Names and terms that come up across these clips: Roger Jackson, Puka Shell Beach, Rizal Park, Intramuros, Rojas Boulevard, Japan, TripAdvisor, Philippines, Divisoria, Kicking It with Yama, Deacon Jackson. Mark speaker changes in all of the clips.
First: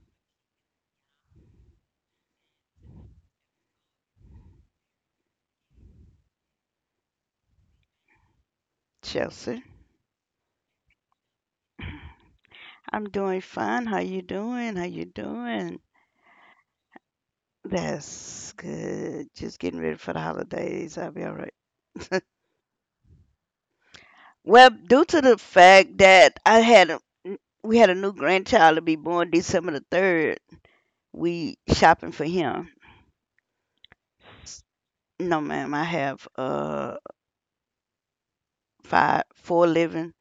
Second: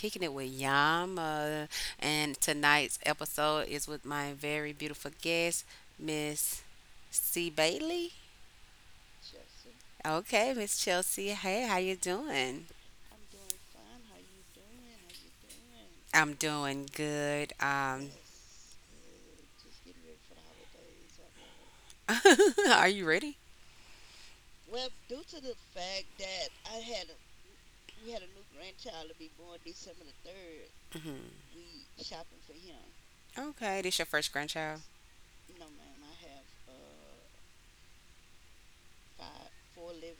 Speaker 1: Kicking It with Yama. And tonight's episode is with my very beautiful guest, Miss C. Bailey.
Speaker 2: Chelsea.
Speaker 1: Okay, Miss Chelsea. Hey, how you doing?
Speaker 2: I'm doing fine. How you doing? How you doing?
Speaker 1: I'm doing good.
Speaker 2: That's good. Just getting ready for the holidays. I'll be all right.
Speaker 1: Are you ready?
Speaker 2: Well, due to the fact that I had a, n- we had a new grandchild to be born December the 3rd,
Speaker 1: Hmm.
Speaker 2: we shopping for him.
Speaker 1: Okay, this your first grandchild?
Speaker 2: No, ma'am, I have five, four living,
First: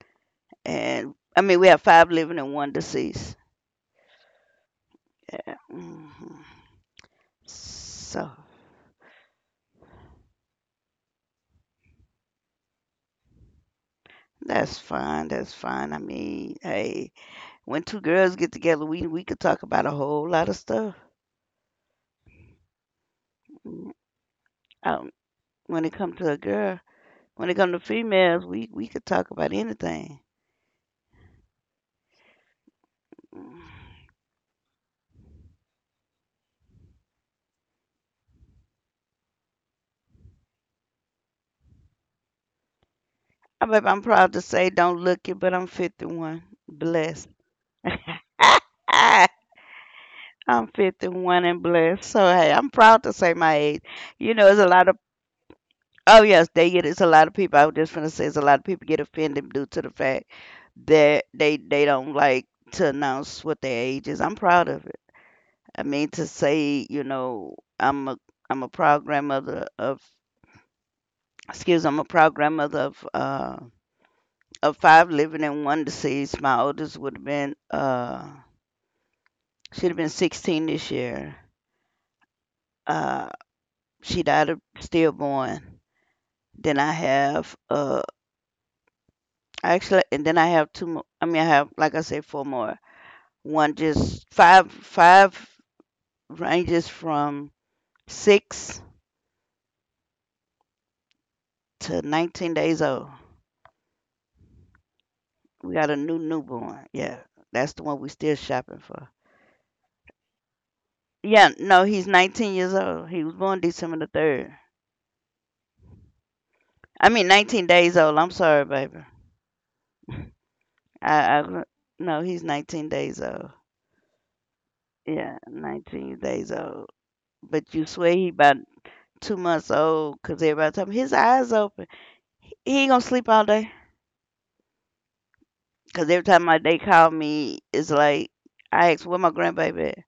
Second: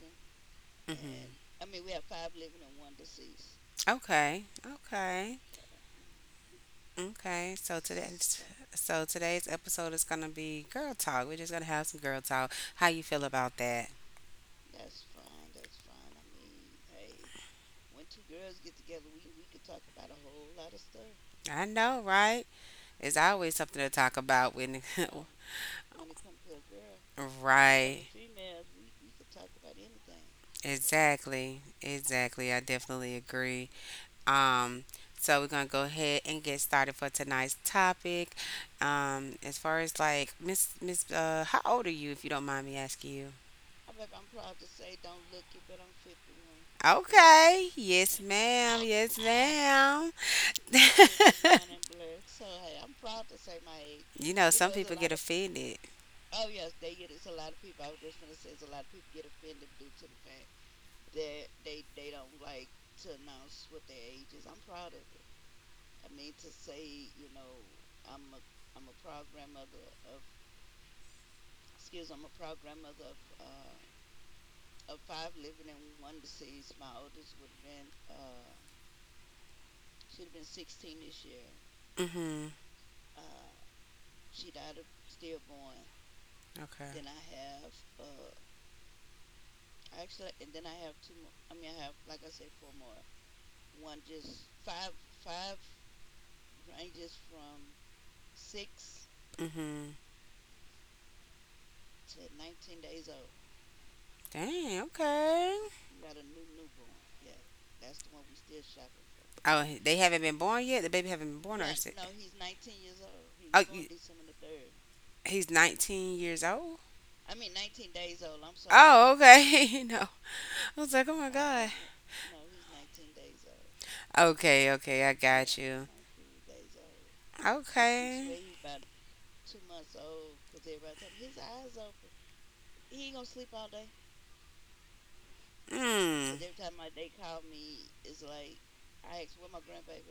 Speaker 2: and
Speaker 1: Hmm.
Speaker 2: I mean we have five living and one deceased.
Speaker 1: Okay, okay.
Speaker 2: Yeah. Hmm.
Speaker 1: Okay, so
Speaker 2: So
Speaker 1: today's so today's episode is gonna be girl talk. We're just gonna have some girl talk. How you feel about that?
Speaker 2: that's fine. That's fine. I mean, hey, when two girls get together, we could talk about a whole lot of stuff.
Speaker 1: I know, right? It's always something to
Speaker 2: Mm,
Speaker 1: talk about when,
Speaker 2: Um, when it comes to a girl, when it comes to
Speaker 1: right?
Speaker 2: females, we could talk about anything.
Speaker 1: Exactly, exactly. I definitely agree.
Speaker 2: Mm.
Speaker 1: Um, so we're gonna go ahead and get started for tonight's topic. As far as like Miss, how old are you, if you don't mind me asking you?
Speaker 2: I bet I'm proud to say, don't look it, but I'm 51, blessed.
Speaker 1: Okay. Yes, ma'am. Yes, ma'am.
Speaker 2: I'm 51 and blessed. So hey, I'm proud to say my age.
Speaker 1: You
Speaker 2: You know,
Speaker 1: know,
Speaker 2: it's a
Speaker 1: some
Speaker 2: lot
Speaker 1: people
Speaker 2: of
Speaker 1: get offended.
Speaker 2: oh yes, they get it's a lot of people. I was just gonna say it's a lot of people get offended due to the fact that they don't like to announce what their age is. I'm proud of it. I mean to say, I'm a proud grandmother of excuse, I'm a proud grandmother of uh five living and one deceased. My oldest would have been she'd have been 16 this year.
Speaker 1: Mm-hmm.
Speaker 2: Uh she died of stillborn. Then I
Speaker 1: Okay.
Speaker 2: have actually, and then I have two more, I mean I have, like I said, four more. One just five ranges from six
Speaker 1: Mm-hmm.
Speaker 2: to nineteen days old.
Speaker 1: Dang, okay.
Speaker 2: We got a new newborn. Yeah, that's the one we still shopping for.
Speaker 1: Oh, they haven't been born yet? The baby haven't been
Speaker 2: Yeah,
Speaker 1: born or
Speaker 2: no,
Speaker 1: is it?
Speaker 2: he's 19 years old. He was born
Speaker 1: Oh,
Speaker 2: December the 3rd.
Speaker 1: he's 19 years old?
Speaker 2: I mean, 19 days old. I'm sorry, baby.
Speaker 1: Oh, okay. No. I was like, oh my
Speaker 2: I
Speaker 1: God.
Speaker 2: no, he's 19 days old.
Speaker 1: Okay, okay, I
Speaker 2: Yeah,
Speaker 1: got you.
Speaker 2: 19 days old. But you swear he
Speaker 1: Okay.
Speaker 2: about 2 months old because everybody tell me his eyes open. He ain't gonna sleep all day. Because every
Speaker 1: Mm.
Speaker 2: time my they call me, it's like, I ask, where my grandbaby at?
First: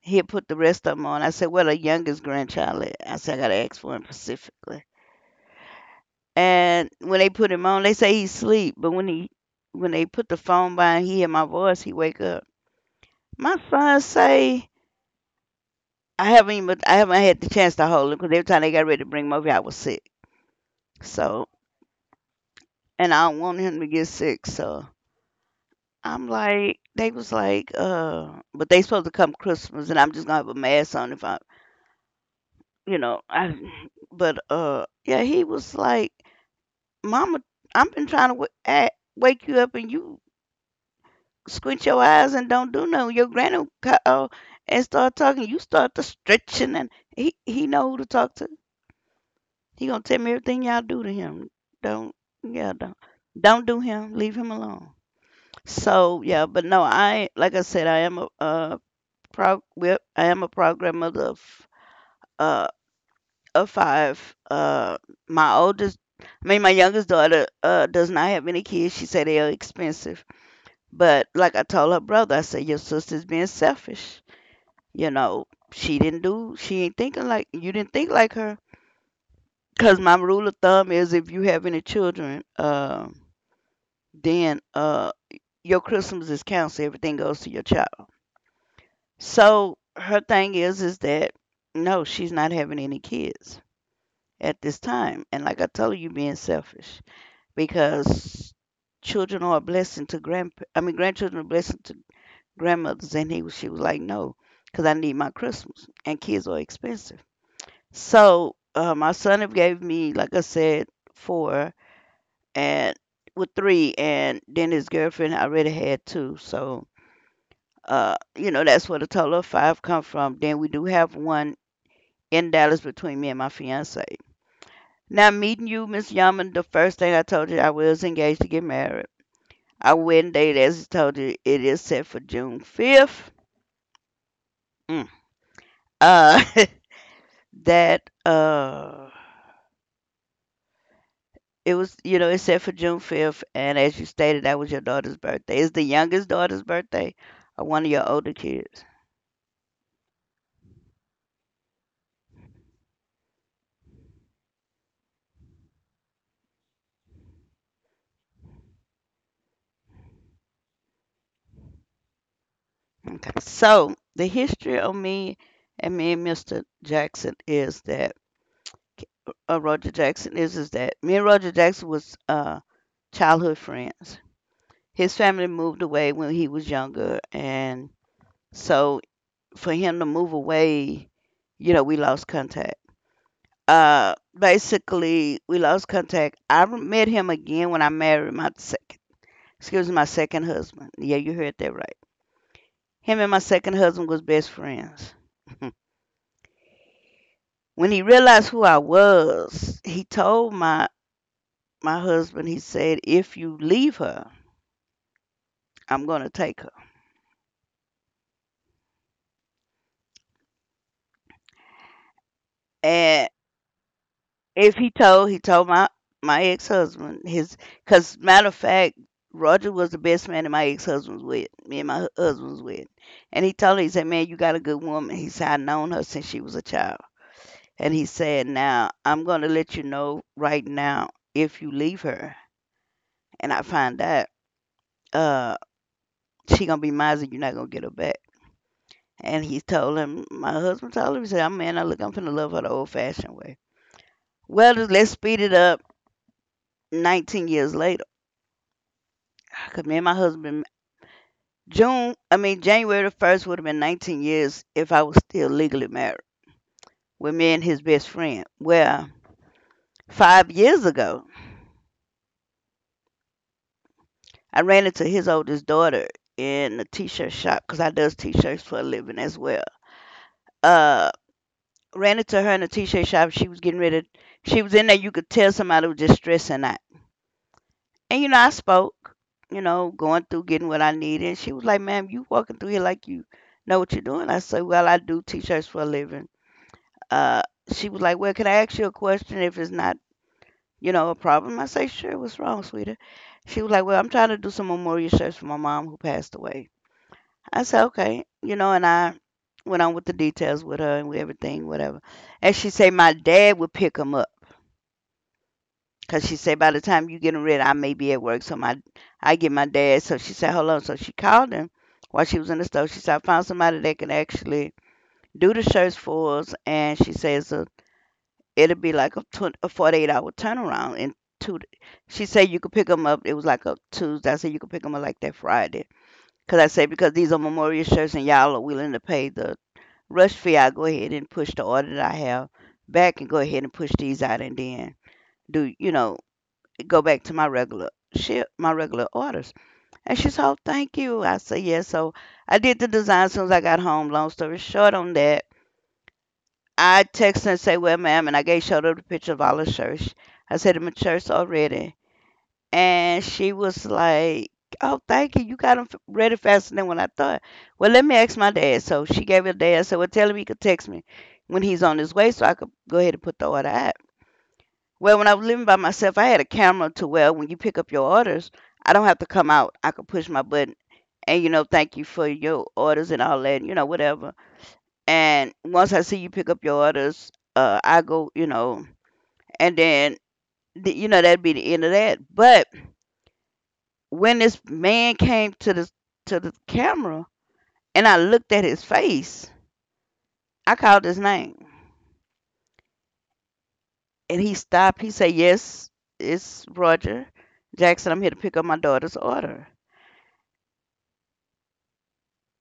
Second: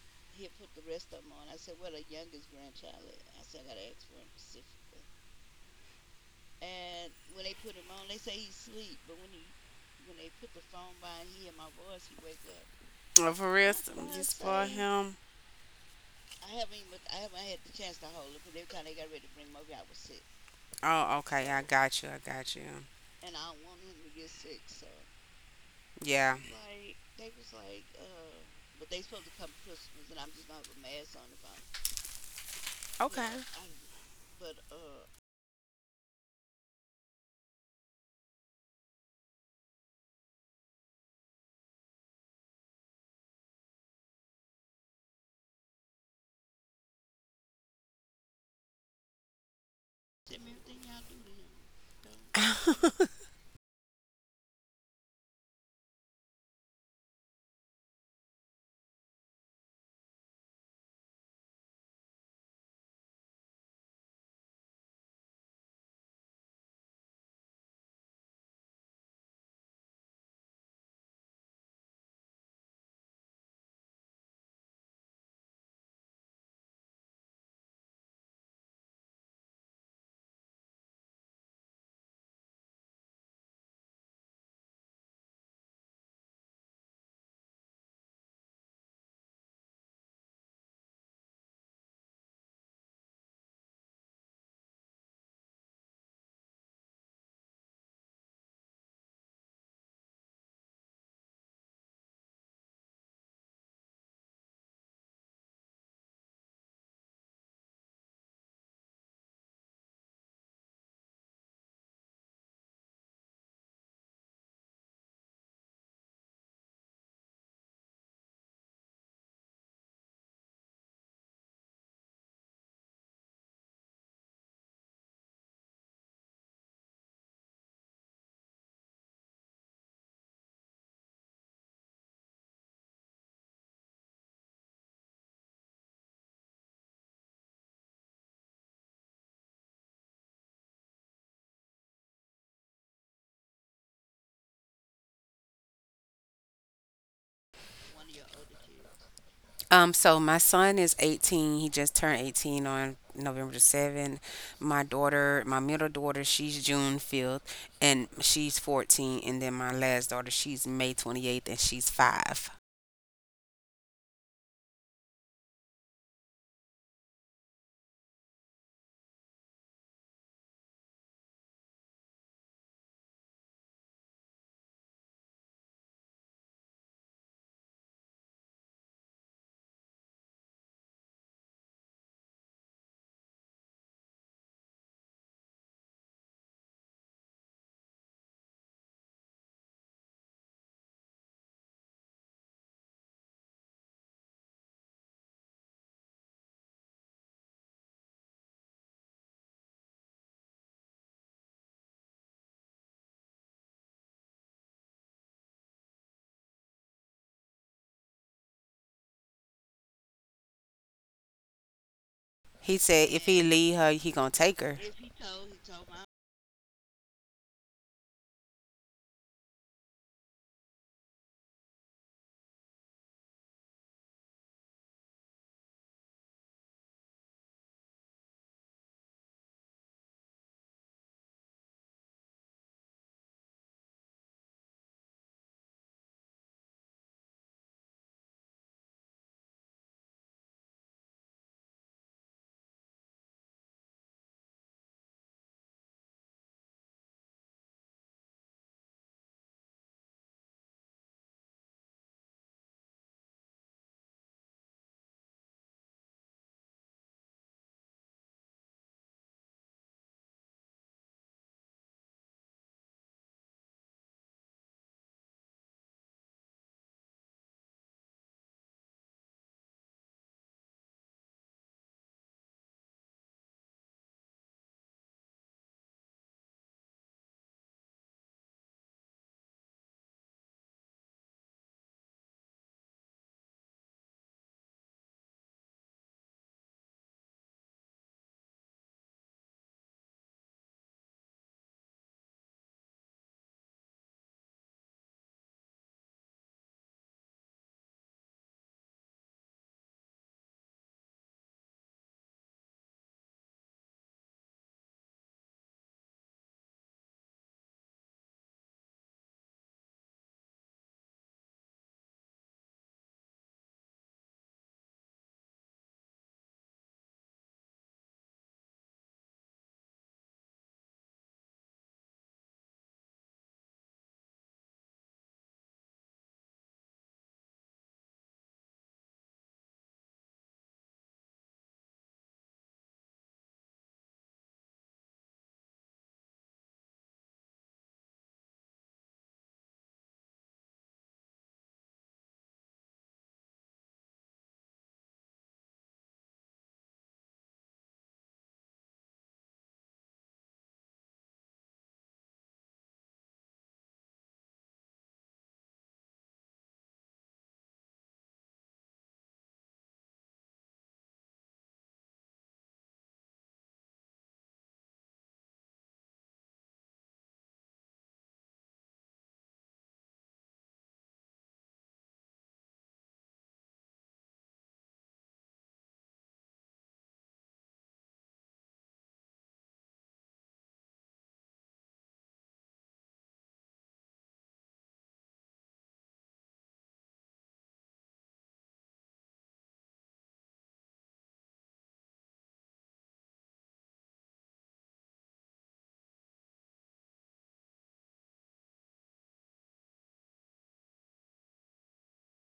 Speaker 2: He'll put the rest of them on. I said, where the youngest grandchild at? I said, I gotta ask for him specifically. And when they put him on, they say he sleep. But when they put the phone by and he hear my voice, he wake up.
Speaker 1: Oh, for
Speaker 2: My
Speaker 1: real, s-
Speaker 2: son
Speaker 1: you
Speaker 2: say
Speaker 1: spoil him.
Speaker 2: I haven't had the chance to hold him because every time they got ready to bring him over, I was sick.
Speaker 1: Oh,
Speaker 2: So
Speaker 1: okay. I got you. I got you.
Speaker 2: and I don't want him to get sick. So I'm
Speaker 1: Yeah.
Speaker 2: like, they was like, but they supposed to come Christmas, and I'm just gonna have a mask on if I, you know,
Speaker 1: Okay.
Speaker 2: I, but yeah, he was like, Mama, I've been trying to wake you up and you squint your eyes and don't do no. Your granny and start talking. You start to stretching, and he know who to talk to. He gonna tell me everything y'all do to him. Don't, yeah, don't don't do him. Leave him alone. So yeah, but no, I like I said, I am I am a program mother of uh five. My oldest, I mean my youngest daughter does not have any kids. She said they are expensive. But like I told her brother, I said your sister's being selfish. You know, she didn't do, she ain't thinking like, you didn't think like her. Because my rule of thumb is, if you have any children, then your Christmas is canceled. Everything goes to your child. So her thing is that, no, she's not having any kids at this time. And like I told you, being selfish because children are a blessing to I mean, grandchildren are a blessing to grandmothers. And she was like, no, because I need my Christmas, and kids are expensive. So, my son have gave me, like I said, four, and with three, and then his girlfriend already had two. So, that's where the total of five come from. Then we do have one in Dallas between me and my fiance. Now, meeting you, Miss Yaman, the first thing I told you, I was engaged to get married. Our wedding date, as I told you, it is set for June 5th. Mm. Uh, that, it was, you know, it's set for June 5th. And as you stated, that was your daughter's birthday. Is the youngest daughter's birthday, or one of your older kids.
Speaker 1: So my son is 18. He just turned 18 on November the 7th. My daughter, my middle daughter, she's June 5th and she's 14. And then my last daughter, she's May 28th and she's 5.
Speaker 2: Okay. So the history of me and Mr. Jackson is that, Roger Jackson is that me and Roger Jackson was childhood friends. His family moved away when he was younger. And so for him to move away, we lost contact. Basically we lost contact. I met him again when I married my second, excuse me, my second husband. Yeah, you heard that right. Him and my second husband was best friends. When he realized who I was, he told my husband. He said, "If you leave her, I'm gonna take her."
Speaker 1: He said
Speaker 2: And
Speaker 1: if he leave her, he gonna take
Speaker 2: if
Speaker 1: her.
Speaker 2: he told my ex husband his. Cause matter of fact, Roger was the best man that my ex husband was with. Me and my husband was with, and he told me, he said, "Man, you got a good woman." He said, "I known her since she was a child," and he said, "Now I'm gonna let you know right now, if you leave her and I find out, uh, she gonna be mine, and you're not gonna get her back." And my husband told him, he said, "I'm man, I look, I'm finna love her the old fashioned way." Well, let's speed it up. 19 years later. Cause me and my husband, I mean January the first would have been 19 years if I was still legally married, with me and his best friend. Well, 5 years ago, I ran into his oldest daughter in a t-shirt shop, because I does t-shirts for a living as well. Uh, ran into her in a t-shirt shop. She was getting ready. She was in there. You could tell somebody was just stressing out. And I spoke. Going through getting what I needed. And she was like, "Ma'am, you walking through here like you know what you're doing." I said, "Well, I do t-shirts for a living." uh, she was like, "Well, can I ask you a question if it's not, a problem?" I say, "Sure. What's wrong, sweetie?" She was like, "Well, I'm trying to do some memorial research for my mom who passed away." I said, "Okay," you know, and I went on with the details with her and with everything, whatever. And she said, "My dad would pick him up." Cause she said, by the time you get him ready, I may be at work, so my I get my dad. So she said, "Hold on." So she called him while she was in the store. She said, "I found somebody that can actually do the shirts for us," and she says, it'd be like a 48-hour turnaround, and two. She said, you could pick them up, it was like a Tuesday. I said, you could pick them up like that Friday, because I said, because these are memorial shirts and y'all are willing to pay the rush fee, I go ahead and push the order that I have back and go ahead and push these out, and then, do you know, go back to my regular ship my regular orders. And she said, oh, thank you. I said, yes. So I did the design as soon as I got home. Long story short on that, I text and say, "Well, ma'am," and I gave showed her the picture of all her shirts. I said, "I'm in church already," and she was like, "Oh, thank you. You got them ready faster than when I thought." Well, let me ask my dad. So she gave her dad. I said, "Well, tell him he could text me when he's on his way, so I could go ahead and put the order out." Well, when I was living by myself, I had a camera to where when you pick up your orders, I don't have to come out. I could push my button and, thank you for your orders and all that, whatever. And once I see you pick up your orders, I go, and then that'd be the end of that. But when this man came to the camera, and I looked at his face, I called his name, and he stopped. He said, "Yes, it's Roger Jackson. I'm here to pick up my daughter's order."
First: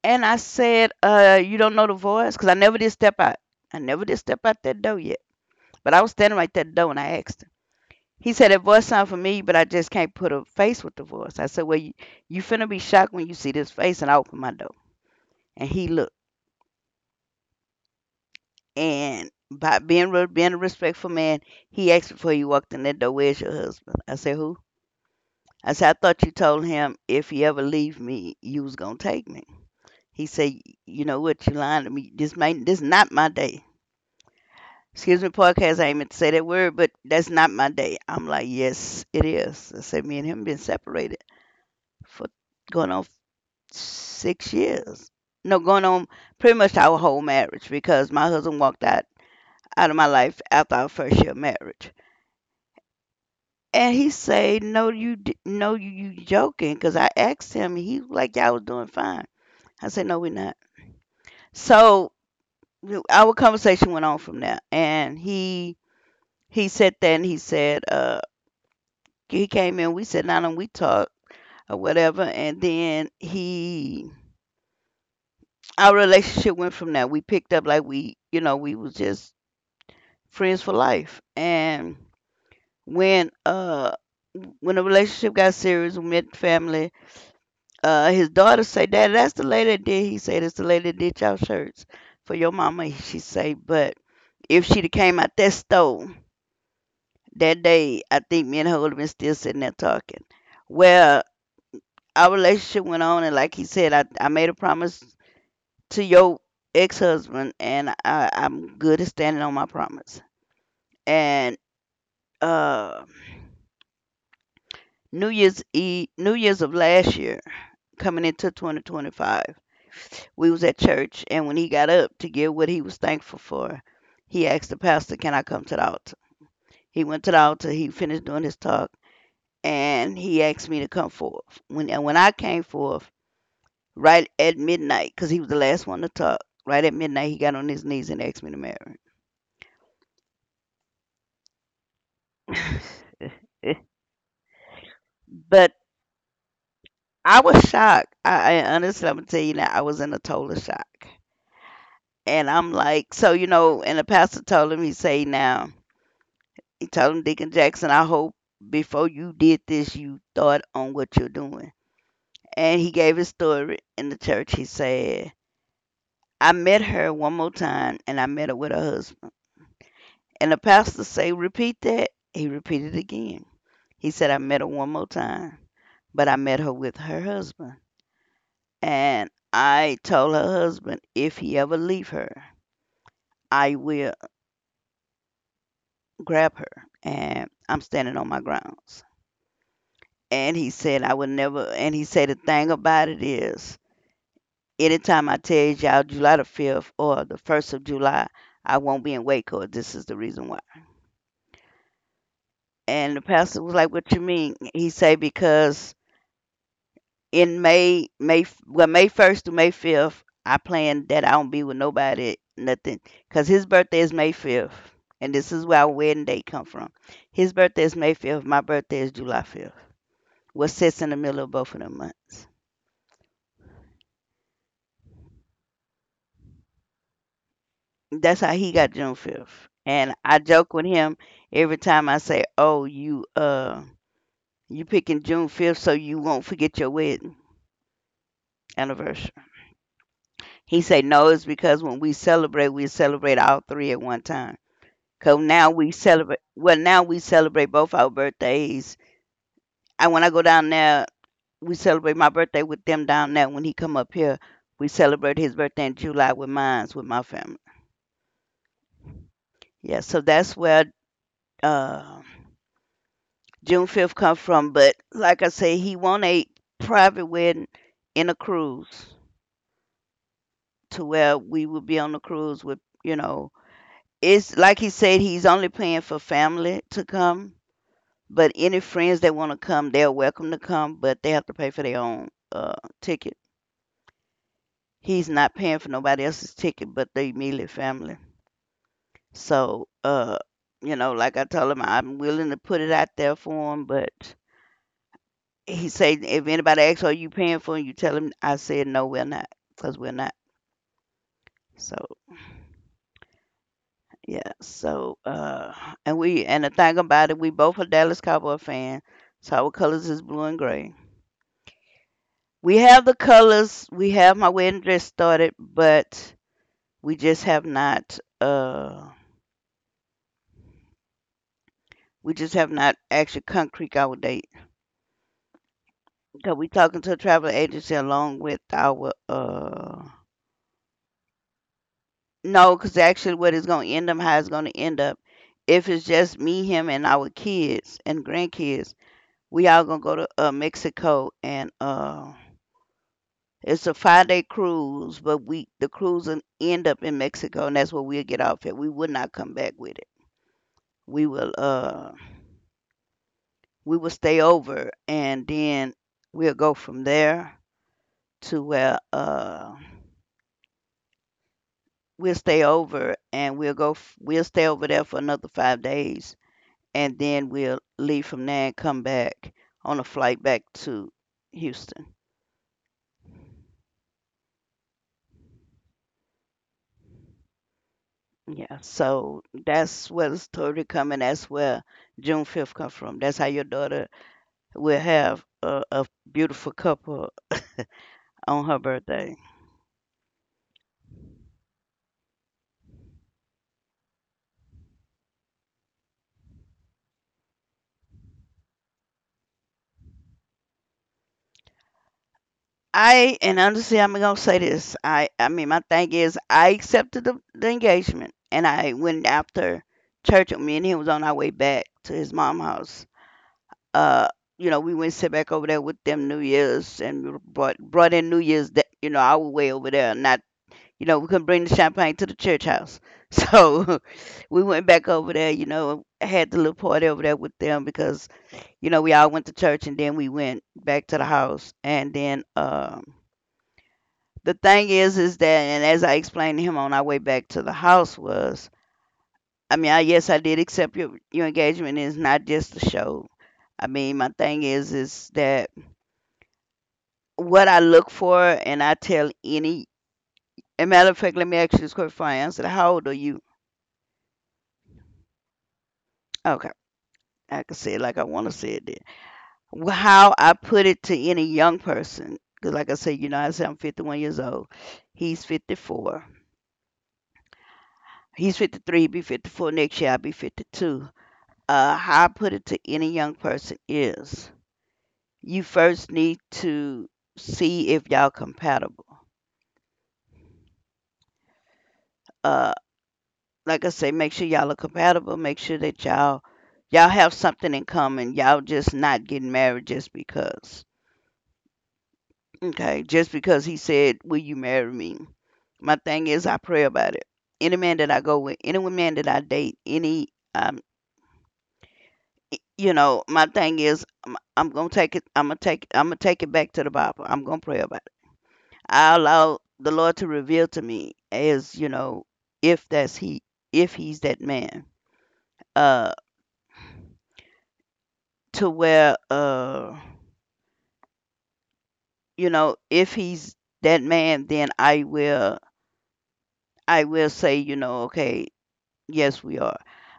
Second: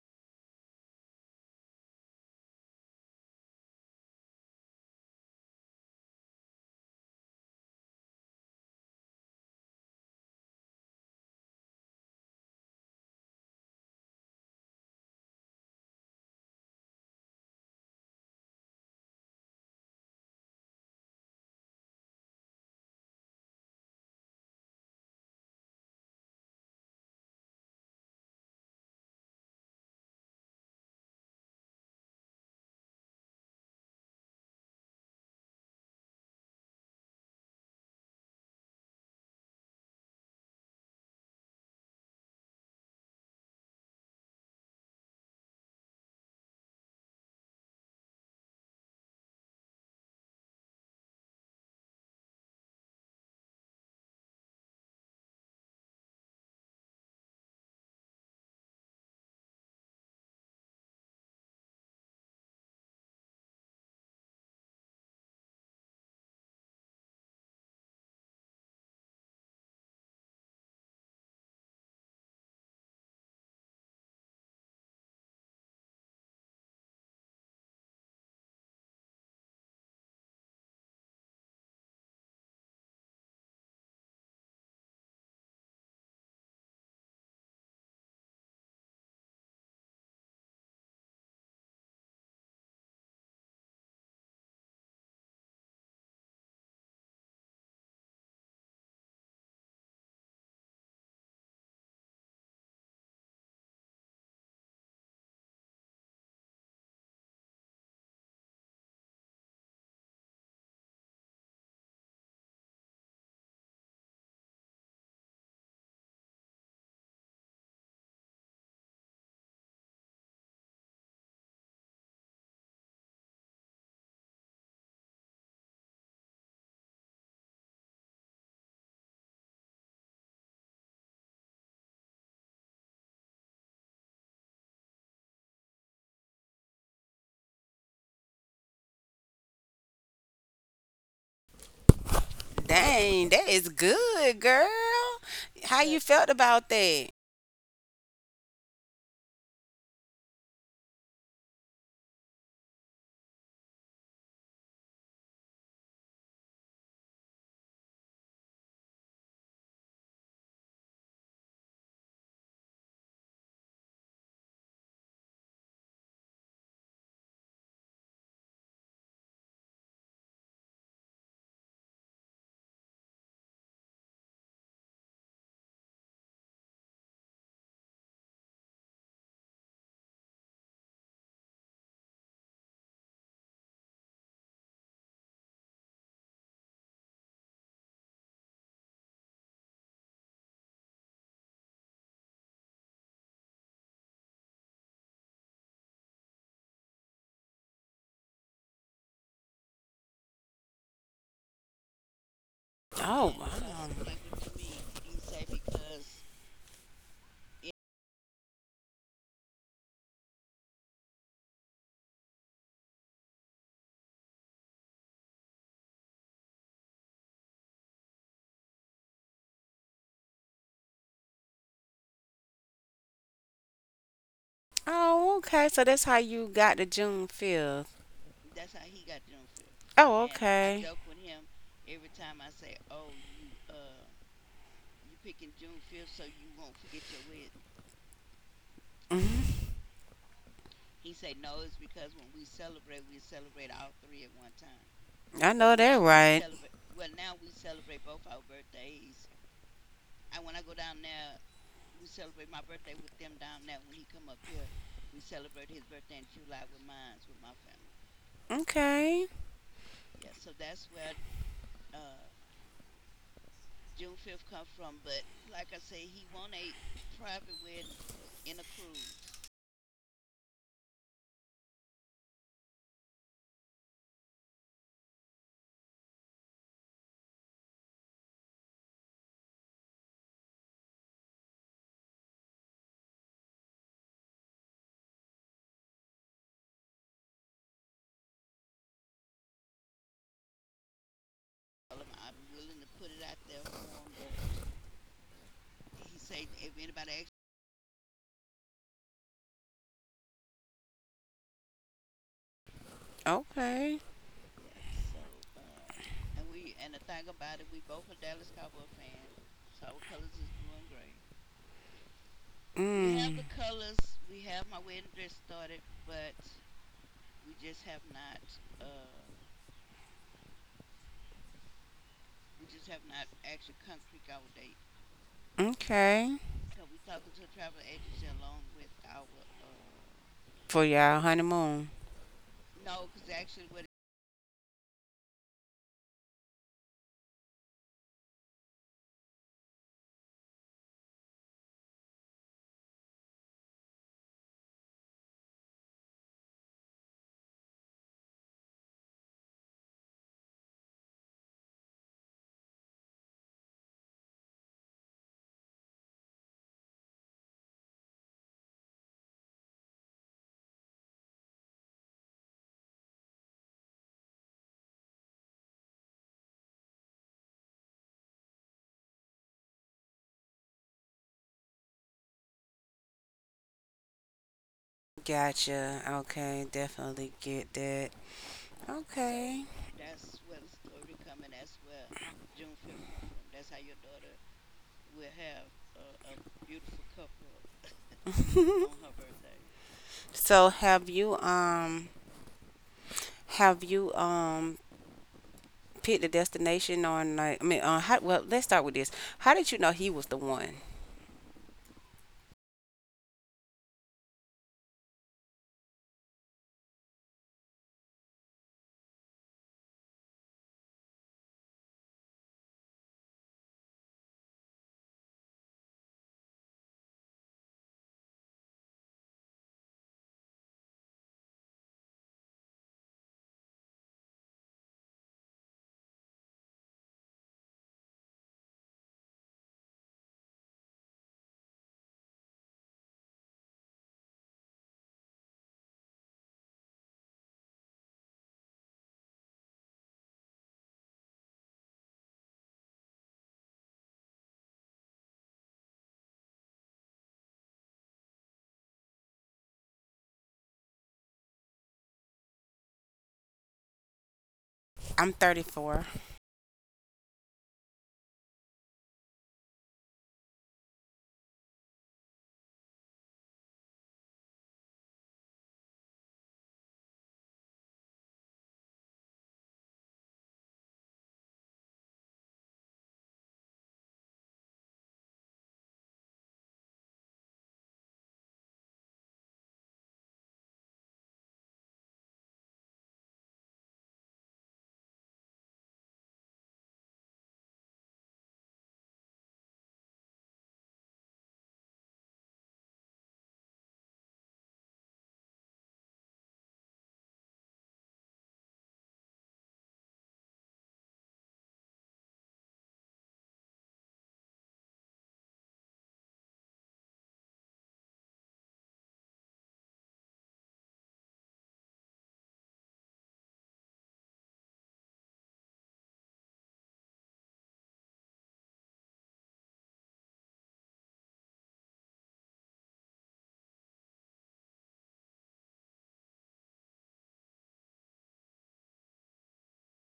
Speaker 2: And I said, "You don't know the voice, 'cause I never did step out. I never did step out that door yet. But I was standing right that door, and I asked." him. He said that voice sound familiar, but I just can't put a face with the voice. I said, well, you finna be shocked when you see this face, and I opened my door, and he looked, and by being a respectful man, he asked before he walked in that door, where's your husband? I said, who? I said, I thought you told him if he ever leave me, you was gonna take me. He said, you know what, you lying to me. This not my day. Excuse me, podcast. I ain't meant to say that word, but that's not my day. I'm like, yes, it is. I said, me and him been separated for going on 6 years. No, going on pretty much our whole marriage, because my husband walked out of my life after our first year of marriage. And he say, "No, no, you joking?" Because I asked him, he was like, "Y'all was doing fine." I said, "No, we're not." So our conversation went on from there, and he said that, and he said, he came in, we sat down and we talked or whatever, and then he our relationship went from there. We picked up like we, you know, we was just friends for life. And when uh when the relationship got serious, we met the family. His daughter say, "Dad, that's the lady that did." He said, "It's the lady that did y'all shirts for your mama." She say, "But if she'd have came out that store that day, I think me and her would have been still sitting there talking." Well, our relationship went on, and like he said, I made a promise to your ex husband, and I'm good at standing on my promise. And uh New Year's Eve, New Year's of last year, coming into 2025, we was at church, and when he got up to give what he was thankful for, he asked the pastor, "Can I come to the altar?" He went to the altar. He finished doing his talk, and he asked me to come forth. When I came forth, right at midnight, because he was the last one to talk. Right at midnight, he got on his knees and asked me to marry.
Speaker 1: Dang, that is good, girl.
Speaker 2: But
Speaker 1: How you felt about that?
Speaker 2: I was shocked. I honestly, I'm gonna tell you now, I was in a total shock. And I'm like, so, you know, and the pastor told him, he say, now, he told him, Deacon Jackson, I hope before you did this, you thought on what you're doing. And he gave his story in the church. He said, I met her one more time and I met her with her husband. And the pastor say, repeat that. He repeated it again. He said, I met her one more time, but I met her with her husband. And I told her husband, if he ever leave her, I will grab her. And I'm standing on my grounds. And he said, I will never. And he said, the thing about it is, anytime I tell y'all July the 5th or the 1st of July, I won't be in Waco. This is the reason why. And the
Speaker 1: Oh,
Speaker 2: pastor was like,
Speaker 1: wow.
Speaker 2: what you mean? He said, because in May, well, May 1st to May 5th, I plan that I don't be with nobody, nothing. Because his birthday is May 5th. And this is where our wedding date come from. His birthday is May 5th. My birthday is July 5th. What sits in the middle of both of them months?
Speaker 1: Oh, okay. So that's how you got the June 5th.
Speaker 2: That's how he got June 5th.
Speaker 1: Oh, Yeah, I
Speaker 2: And I joke
Speaker 1: okay.
Speaker 2: with him every time. I say, "Oh, you picking June 5th so you won't forget your wedding anniversary."
Speaker 1: Hmm.
Speaker 2: He say, "No, it's because when we celebrate all three at one time.
Speaker 1: I
Speaker 2: 'Cause
Speaker 1: So know now that we right.
Speaker 2: now we celebrate both our birthdays. And when I go down there, we celebrate my birthday with them down there. When he come up here, we celebrate his birthday in July with mines with my family.
Speaker 1: Okay.
Speaker 2: Yeah, so that's where uh." June 5th come from, but like I say, he want a private wedding in a cruise to where we would be on the cruise with, you know, it's like he said, he's only paying for family to come, but any friends that want to come, they're welcome to come, but they have to pay for their own ticket. He's not paying for nobody else's ticket but the immediate family. So, you know, like I told him, I'm willing to put it out there for him, but he said, if anybody asks, are you paying for it? You tell him, I said, no, we're not, because we're not. So,
Speaker 1: Okay.
Speaker 2: yeah. So, and and the thing about it, we both are Dallas Cowboy fan. So our colors is blue and gray. We
Speaker 1: We
Speaker 2: have the
Speaker 1: have.
Speaker 2: colors.
Speaker 1: Mm.
Speaker 2: We have my wedding dress started, but we just have not, we just have not actually concrete our date.
Speaker 1: Okay.
Speaker 2: Because we talking to a travel agency along with our.
Speaker 1: For y'all honeymoon.
Speaker 2: No, because actually what it's gonna end up, how it's gonna end up, if it's just me, him, and our kids and grandkids, we all gonna go to Mexico, and it's a 5 day cruise, but we the cruise will end up in Mexico, and that's where we'll get off at. We will not come back with it. We will uh, we will stay over, and then we'll go from there to where we'll stay over, and we'll stay over there for another 5 days. And then we'll leave from there and come back on a flight back to Houston.
Speaker 1: Gotcha. Okay, definitely get that.
Speaker 2: Yeah, so
Speaker 1: Okay.
Speaker 2: that's where the story come and that's where June 5th come from. That's how your daughter will have a beautiful couple on her birthday.
Speaker 1: So have you picked a destination on like I mean, on how, well, let's start with this. How did you know he was the one?
Speaker 2: I and honestly, I'm gonna say this. I mean, my thing is, I accepted the engagement, and I went after church. Me and him was on our way back to his mom's house, uh you know we went sit back over there with them new year's and we brought in new year's that you know our way over there not you know we couldn't bring the champagne to the church house so we went back over there you know had the little party over there with them because you know we all went to church and then we went back to the house and the thing is that, and as I explained to him on our way back to the house was, I mean, I yes I did accept your engagement, it's not just a show. I mean, my thing is that, what I look for, and I tell any. A matter of fact, let me ask you this question before I answer. That. How old are you?
Speaker 1: I'm 34.
Speaker 2: Okay, I can say it like I want to say it then. How I put it to any young person, because like I said, you know, I say I'm 51 years old. He's 54. He's 53. He'll be 54 next year. I'll be 52. How I put it to any young person is, you first need to see if y'all compatible. Uh, like I say, make sure y'all are compatible. Make sure that y'all have something in common. Y'all just not getting married just because. Okay, just because he said, "Will you marry me?" My thing is, I pray about it. Any man that I go with, any man that I date, any um, you know, my thing is, I'm gonna take it. I'm gonna take it back to the Bible. I'm gonna pray about it. I allow the Lord to reveal to me, as you know, if that's he, if he's that man. Uh, to where you know, if he's that man, then I will say, you know, okay, yes we are.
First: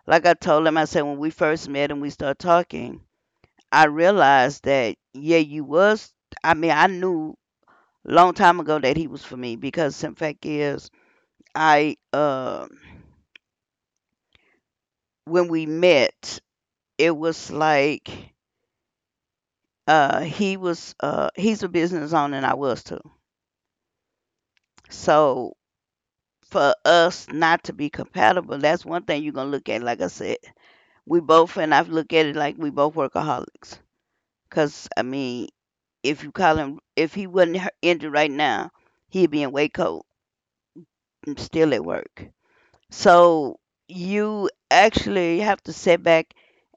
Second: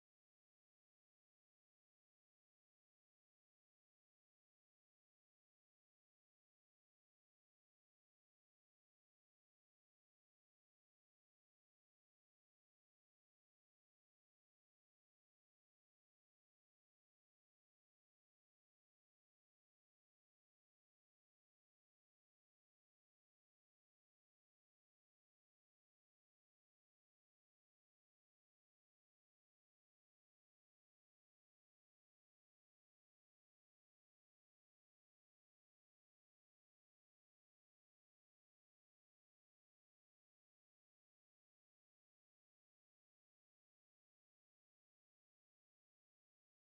Speaker 2: Like I told him, I said when we first met and we started talking, I realized that yeah, you was I mean, I knew long time ago that he was for me because in fact is I when we met, it was like he's a business owner and I was too. So for us not to be compatible, that's one thing you're gonna look at. Like I said, we both and I've looked at it like we both workaholics. 'Cause I mean, if you call him, if he wasn't injured right now, he'd be in Waco and still at work. So you actually have to sit back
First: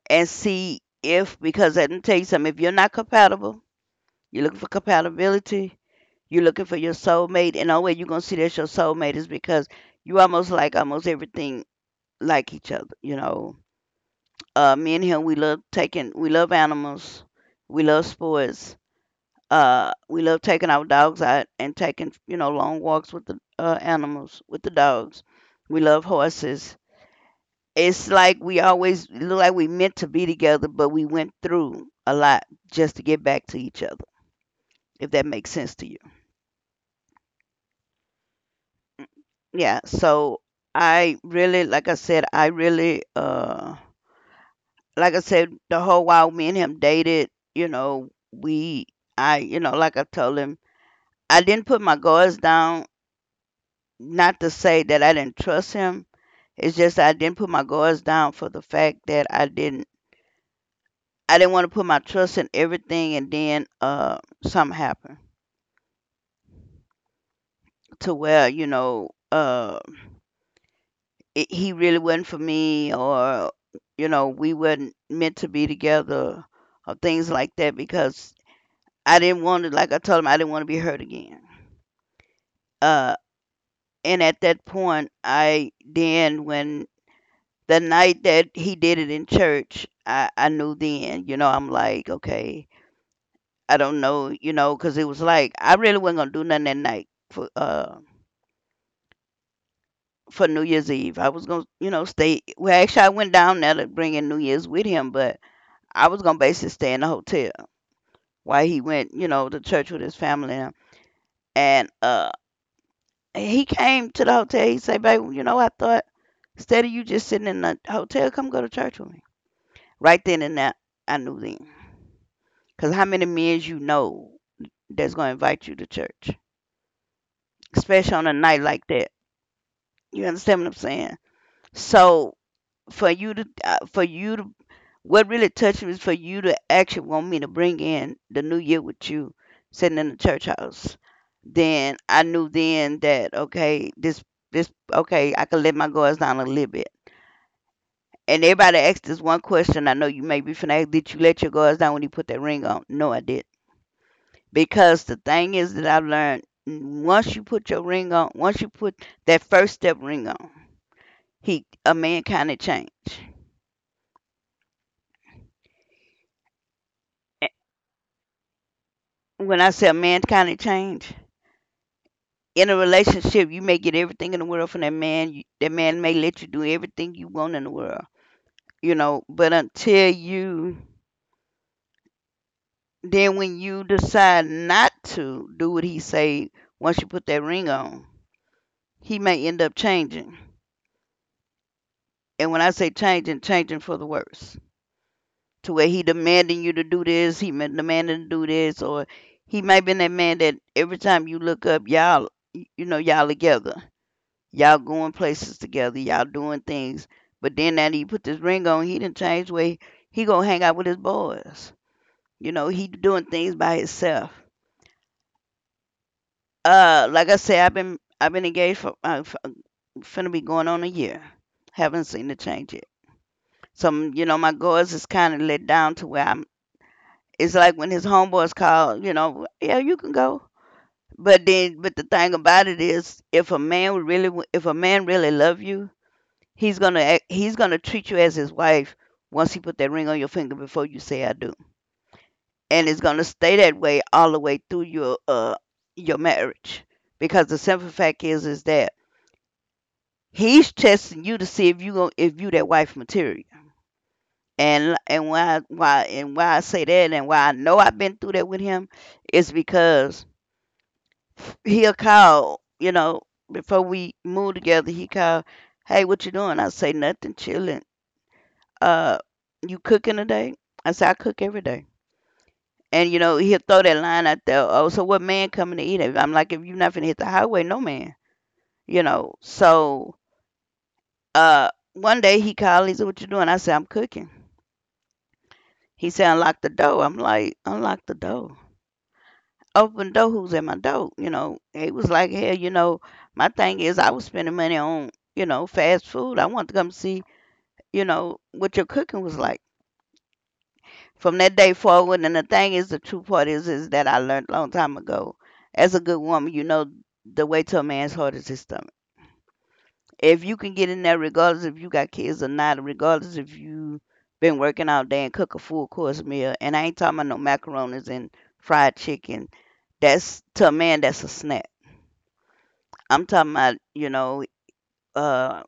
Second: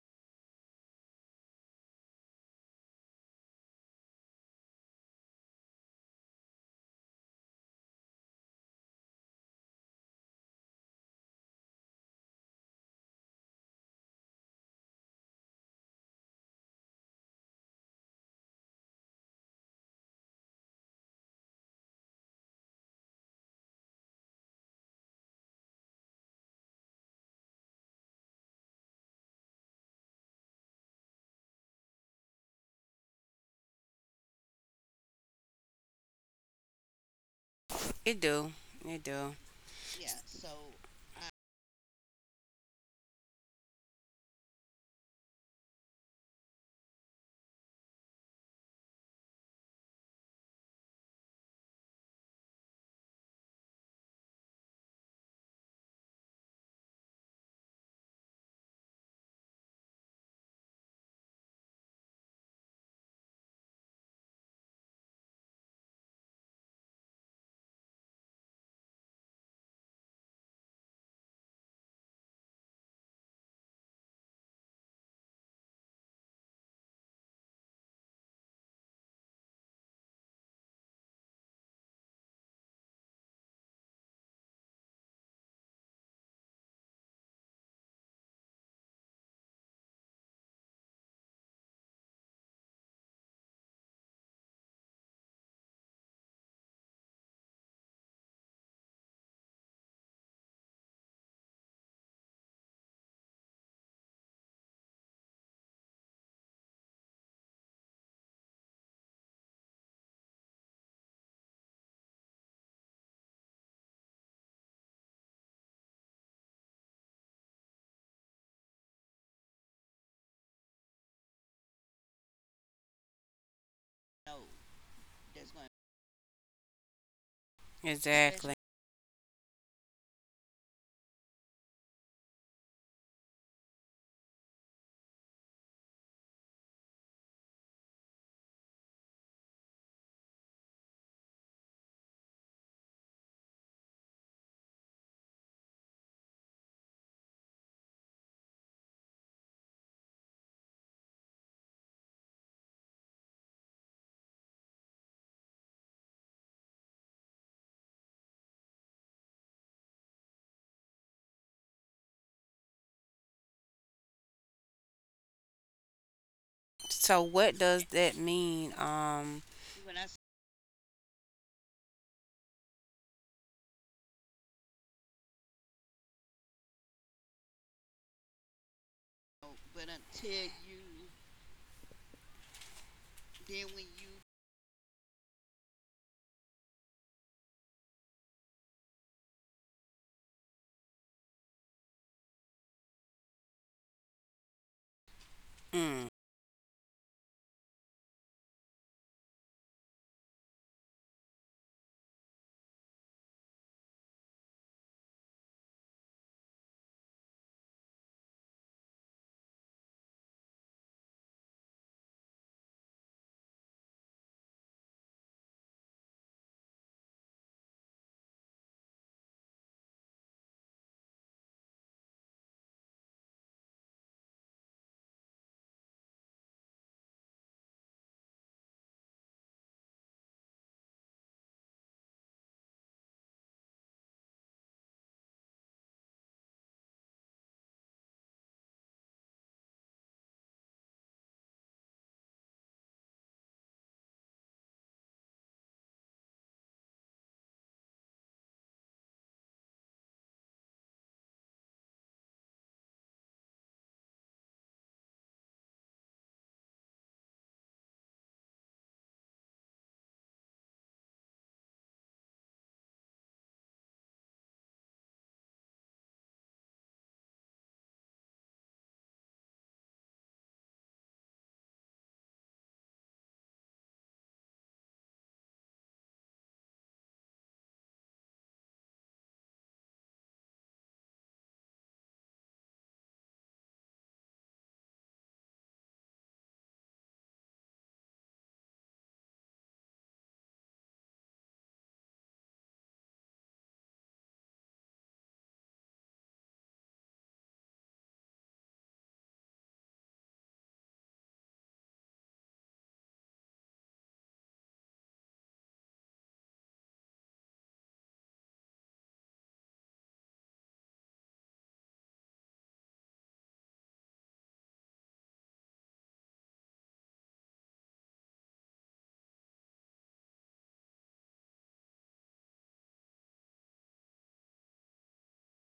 Speaker 2: and see if, because let me tell you something, if you're not compatible, you're looking for compatibility, you're looking for your soulmate, and the only way you're gonna see that's your soulmate is because you almost like almost everything like each other. Me and him, we love taking, we love animals, we love sports, we love taking our dogs out and taking, you know, long walks with the animals, with the dogs. We love horses. It's like we always look like we meant to be together, but we went through a lot just to get back to each other. If that makes sense to you,
Speaker 1: It do. It do.
Speaker 2: yeah. So I really, like I said, like I said, the whole while me and him dated, you know, you know, like I told him, I didn't put my guards down. Not to say that I didn't trust him. It's just I didn't put my guards down for the fact that I didn't want to put my trust in everything, and then something happened to where he really wasn't for me, or you know, we weren't meant to be together, or things like that, because I didn't want to, like I told him, I didn't want to be hurt again. Uh, and at that point, I then when the night that he did it in church, I knew then. You know, I'm like, okay, I don't know. You know, because it was like I really wasn't gonna do nothing that night for New Year's Eve. I was gonna you know stay. Well, actually, I went down there to bring in New Year's with him, but I was gonna basically stay in the hotel while he went you know to church with his family and. uh And he came to the hotel. He said, "Babe, you know, I thought instead of you just sitting in the hotel, come go to church with me." Right then and there, I knew then. Cause how many men you know that's gonna invite you to church, especially on a
Speaker 1: Exactly.
Speaker 2: night like that? You understand what I'm saying? So for you to, what really touched me is for you to actually want me to bring in the new year with you, sitting in the church house. Then I knew then that okay, I could let my guards down a little bit. And everybody asked this one question. I know you may be finna ask, did you let your guards down when you put that ring on? No, I did. Because the thing is that I've learned once you put your ring on, once you put that first step ring on, he a man kind of change.
Speaker 1: So what does that mean?
Speaker 2: When I say a man kind of change, in a relationship, you may get everything in the world from that man. You, that man may let you do everything you want in the world, you know. But until you, then when you decide not to do what he say, once you put that ring on, he may end up changing. And when I say changing, changing for the worse. To where he
Speaker 1: Mm,
Speaker 2: demanding you to do this, he demanding to do this, or he might be that man that every time you look up, y'all, you know, y'all together, y'all going places together, y'all doing things. But then now that he put this ring on, he didn't change way he gonna hang out with his boys. You know, he doing things by himself. Like I said, I've been engaged for finna be going on a year. Haven't seen the change yet. Some, you know, my guards is kind of let down to where I'm. It's like when his homeboys call, you know, yeah, you can go. But then, but the thing about it is, if a man would if a man really love you, he's gonna treat you as his wife once he put that ring on your finger before you say I do, and it's gonna stay that way all the way through your marriage because the simple fact is that he's testing you to see if you go if you that wife material. And why I say that and why I know I've been through that with him is because he'll call, you know, before we move together, he called, hey, what you doing? I say nothing, chilling. Uh, you cooking today? I say I cook every day. And you know, he'll throw that line out there, oh, so what man coming to eat it? I'm like, if you're not finna hit the highway, no man. You know. So one day he called, he said, what you doing? I said, I'm cooking. He said, unlock the door. I'm like, unlock the door. Open door, who's at my door. You know, it was like hell. You know, my thing is I was spending money on you know fast food. I want to come see you know what your cooking was like from that day forward. And the thing is, the true part is that I learned a long time ago. As a good woman, you know the way to a man's heart is his stomach. If you can get in there, regardless if you got kids or not, regardless if you been working all day and cook a full course meal, and I ain't talking about no macaronis and fried chicken. That's to a man, that's a snack. I'm talking about, uh,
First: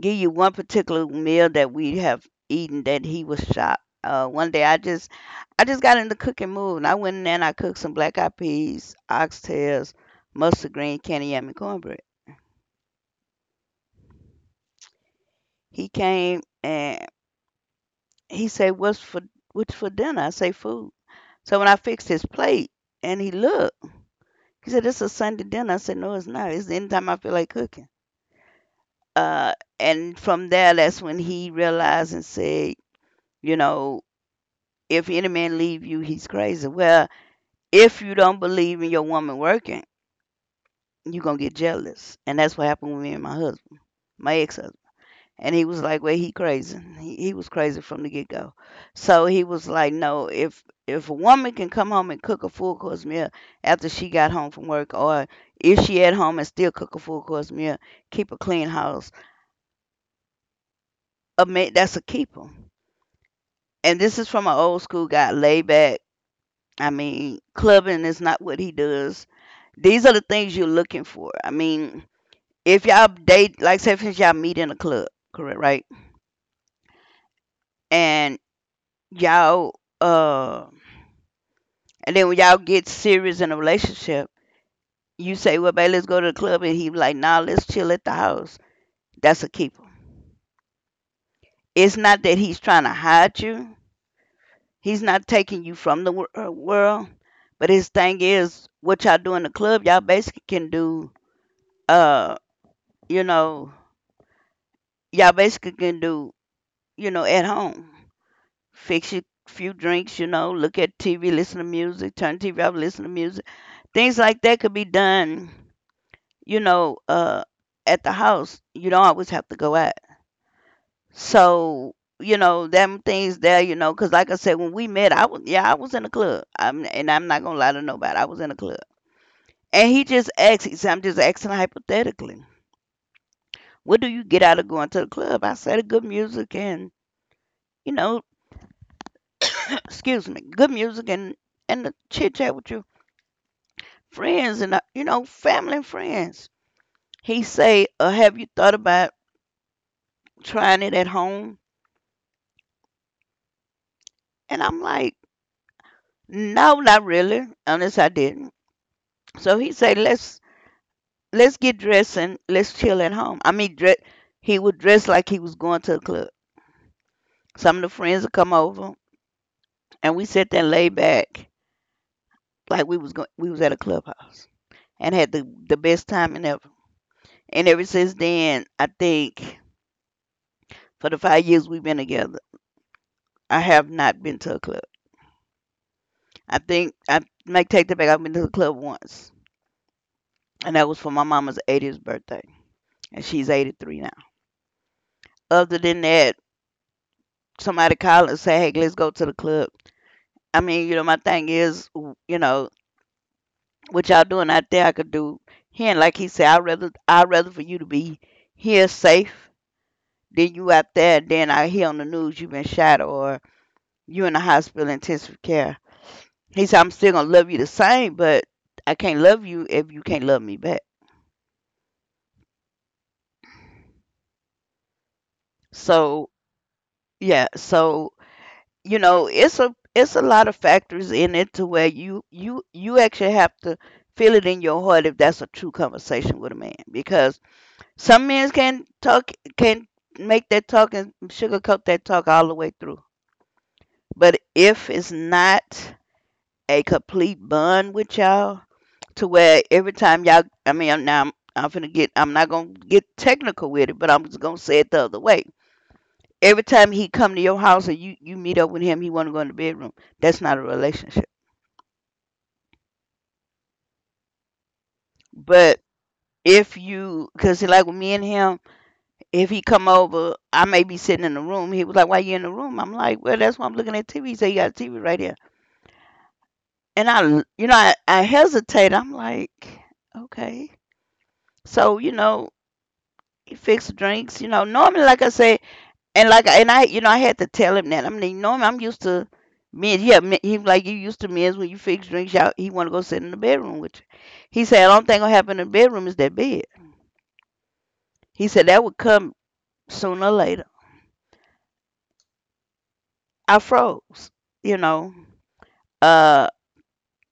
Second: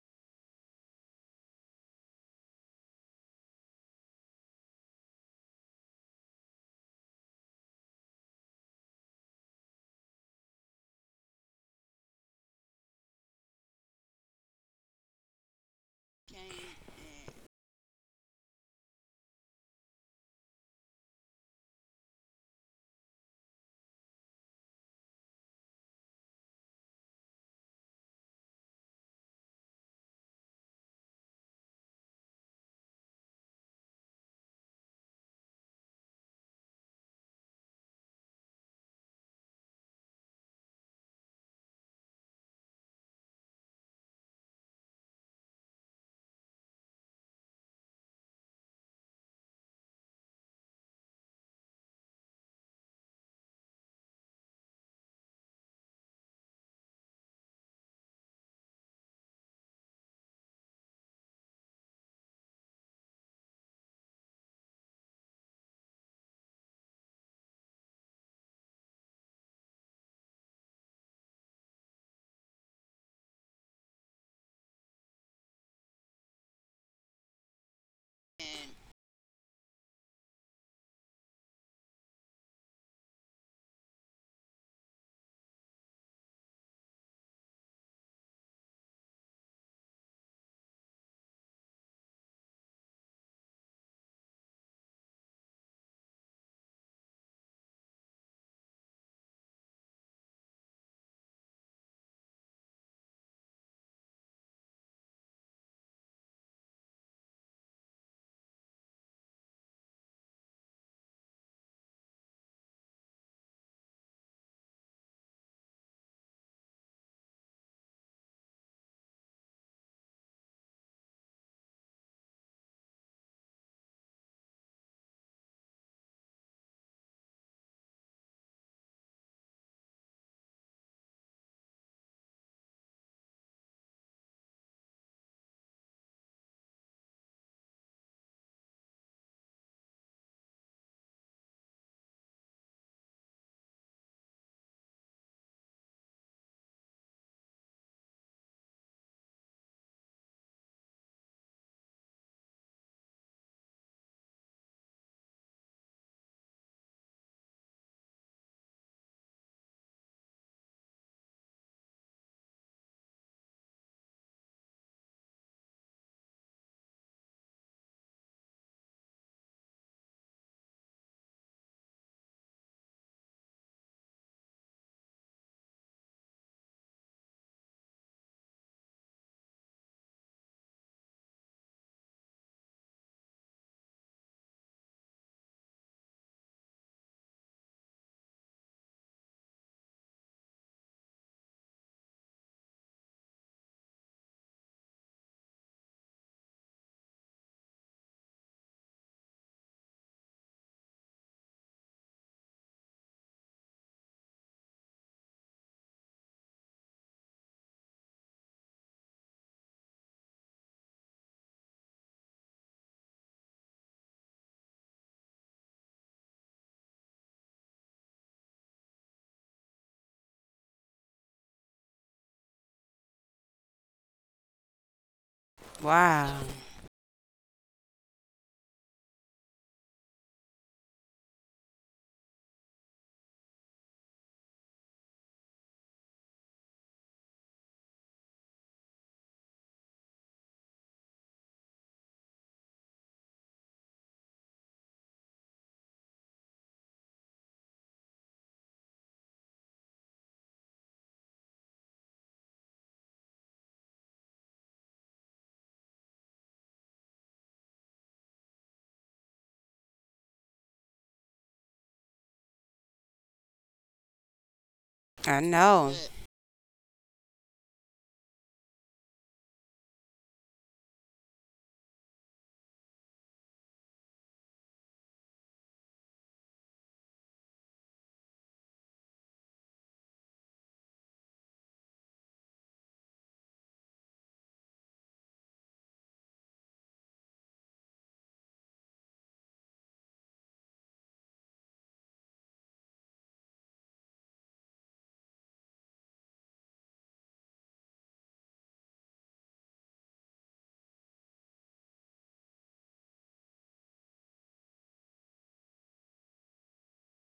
Speaker 2: give you one particular meal that we have eaten that he was shocked. One day I just got in the cooking mood and I went in there and I cooked some black eyed peas, oxtails, mustard green, candy yam, and cornbread. He came and he said, what's for dinner? I say food. So when I fixed his plate and he looked, he said, it's a Sunday dinner. I said, no, it's not. It's anytime I feel like cooking. Uh, and from there that's when he realized and said, you know, if any man leave you, he's crazy. Well, if you don't believe in your woman working, you're gonna get jealous. And that's what happened with me and my husband, my ex husband. And he was like, well, he crazy. He was crazy from the get go. So he was like, no, if a woman can come home and cook a full course meal after she got home from work or if she at home and still cook a full course meal, keep a clean house. A man, that's a keeper. And this is from an old school guy, laid back, I mean, clubbing is not what he does. These are the things you're looking for. I mean, if y'all date, like say for instance, y'all meet in a club, correct, right? And y'all, uh, and then when y'all get serious in a relationship, you say, "Well, babe, let's go to the club," and he be like, "Nah, let's chill at the house." That's a keeper. It's not that he's trying to hide you. He's not taking you from the world. But his thing is, what y'all do in the club, uh, you know, y'all basically can do, you know, at home. Fix your few drinks, you know, look at TV, listen to music, turn TV off, listen to music. Things like that could be done, you know, uh, at the house. You don't always have to go out. So, you know, them things there, you know, because like I said, when we met, I was, yeah, I was in a club. And I'm not going to lie to nobody. I was in a club. And he just asked, he said, I'm just asking hypothetically, what do you get out of going to the club? I said, good music and, you know, excuse me, good music and the chit chat with your friends and you know family and friends. He say, "Have you thought about trying it at home?" And I'm like, "No, not really. Unless I didn't." So he say, let's get dressed and let's chill at home." I mean, he would dress like he was going to the club. Some of the friends would come over, and we sat there laid back like we was at a clubhouse and had the best time and ever. And ever since then, I think for the 5 years we've been together, I have not been to a club. I think I make take that back. I've been to a club once, and that was for my mama's 80th birthday, and she's 83 now. Other than that, somebody call and say, "Hey, let's go to the club." I mean, my thing is, you know, what y'all doing out there, I could do here. And like he said, I rather for you to be here safe than you out there. Then I hear on the news you've been shot or you in the hospital intensive care. He said, I'm still gonna love you the same, but I can't love you if you can't love me back. So
Speaker 1: wow.
Speaker 2: yeah, so it's a lot of factors in it to where you actually have to feel it in your heart if that's a true conversation with a man because some men can talk, can make that talk and sugarcoat that talk all the way through. But if it's not a complete bond with y'all, to where every time y'all, I mean, I'm finna get, I'm not gonna get technical with it, but I'm just gonna say it the other way. Every time he come to your house and you meet up with him, he wanna go in the bedroom. That's not a relationship.
Speaker 1: I
Speaker 2: But
Speaker 1: know.
Speaker 2: if you, cause like with me and him, if he come over, I may be sitting in the room. He was like, "Why you in the room?" I'm like, "Well, that's why I'm looking at TV." He said, "You got a TV right here," and I, I hesitate. I'm like, okay. So he fixed drinks. You know, normally, like I say. And like, and I, I had to tell him that. I am, I'm used to men. Yeah, men, he was like you used to men's when you fix drinks. Y'all, he want to go sit in the bedroom with you. He said, "I don't think gonna happen in the bedroom is that bed." He said that would come sooner or later. I froze. You know, uh,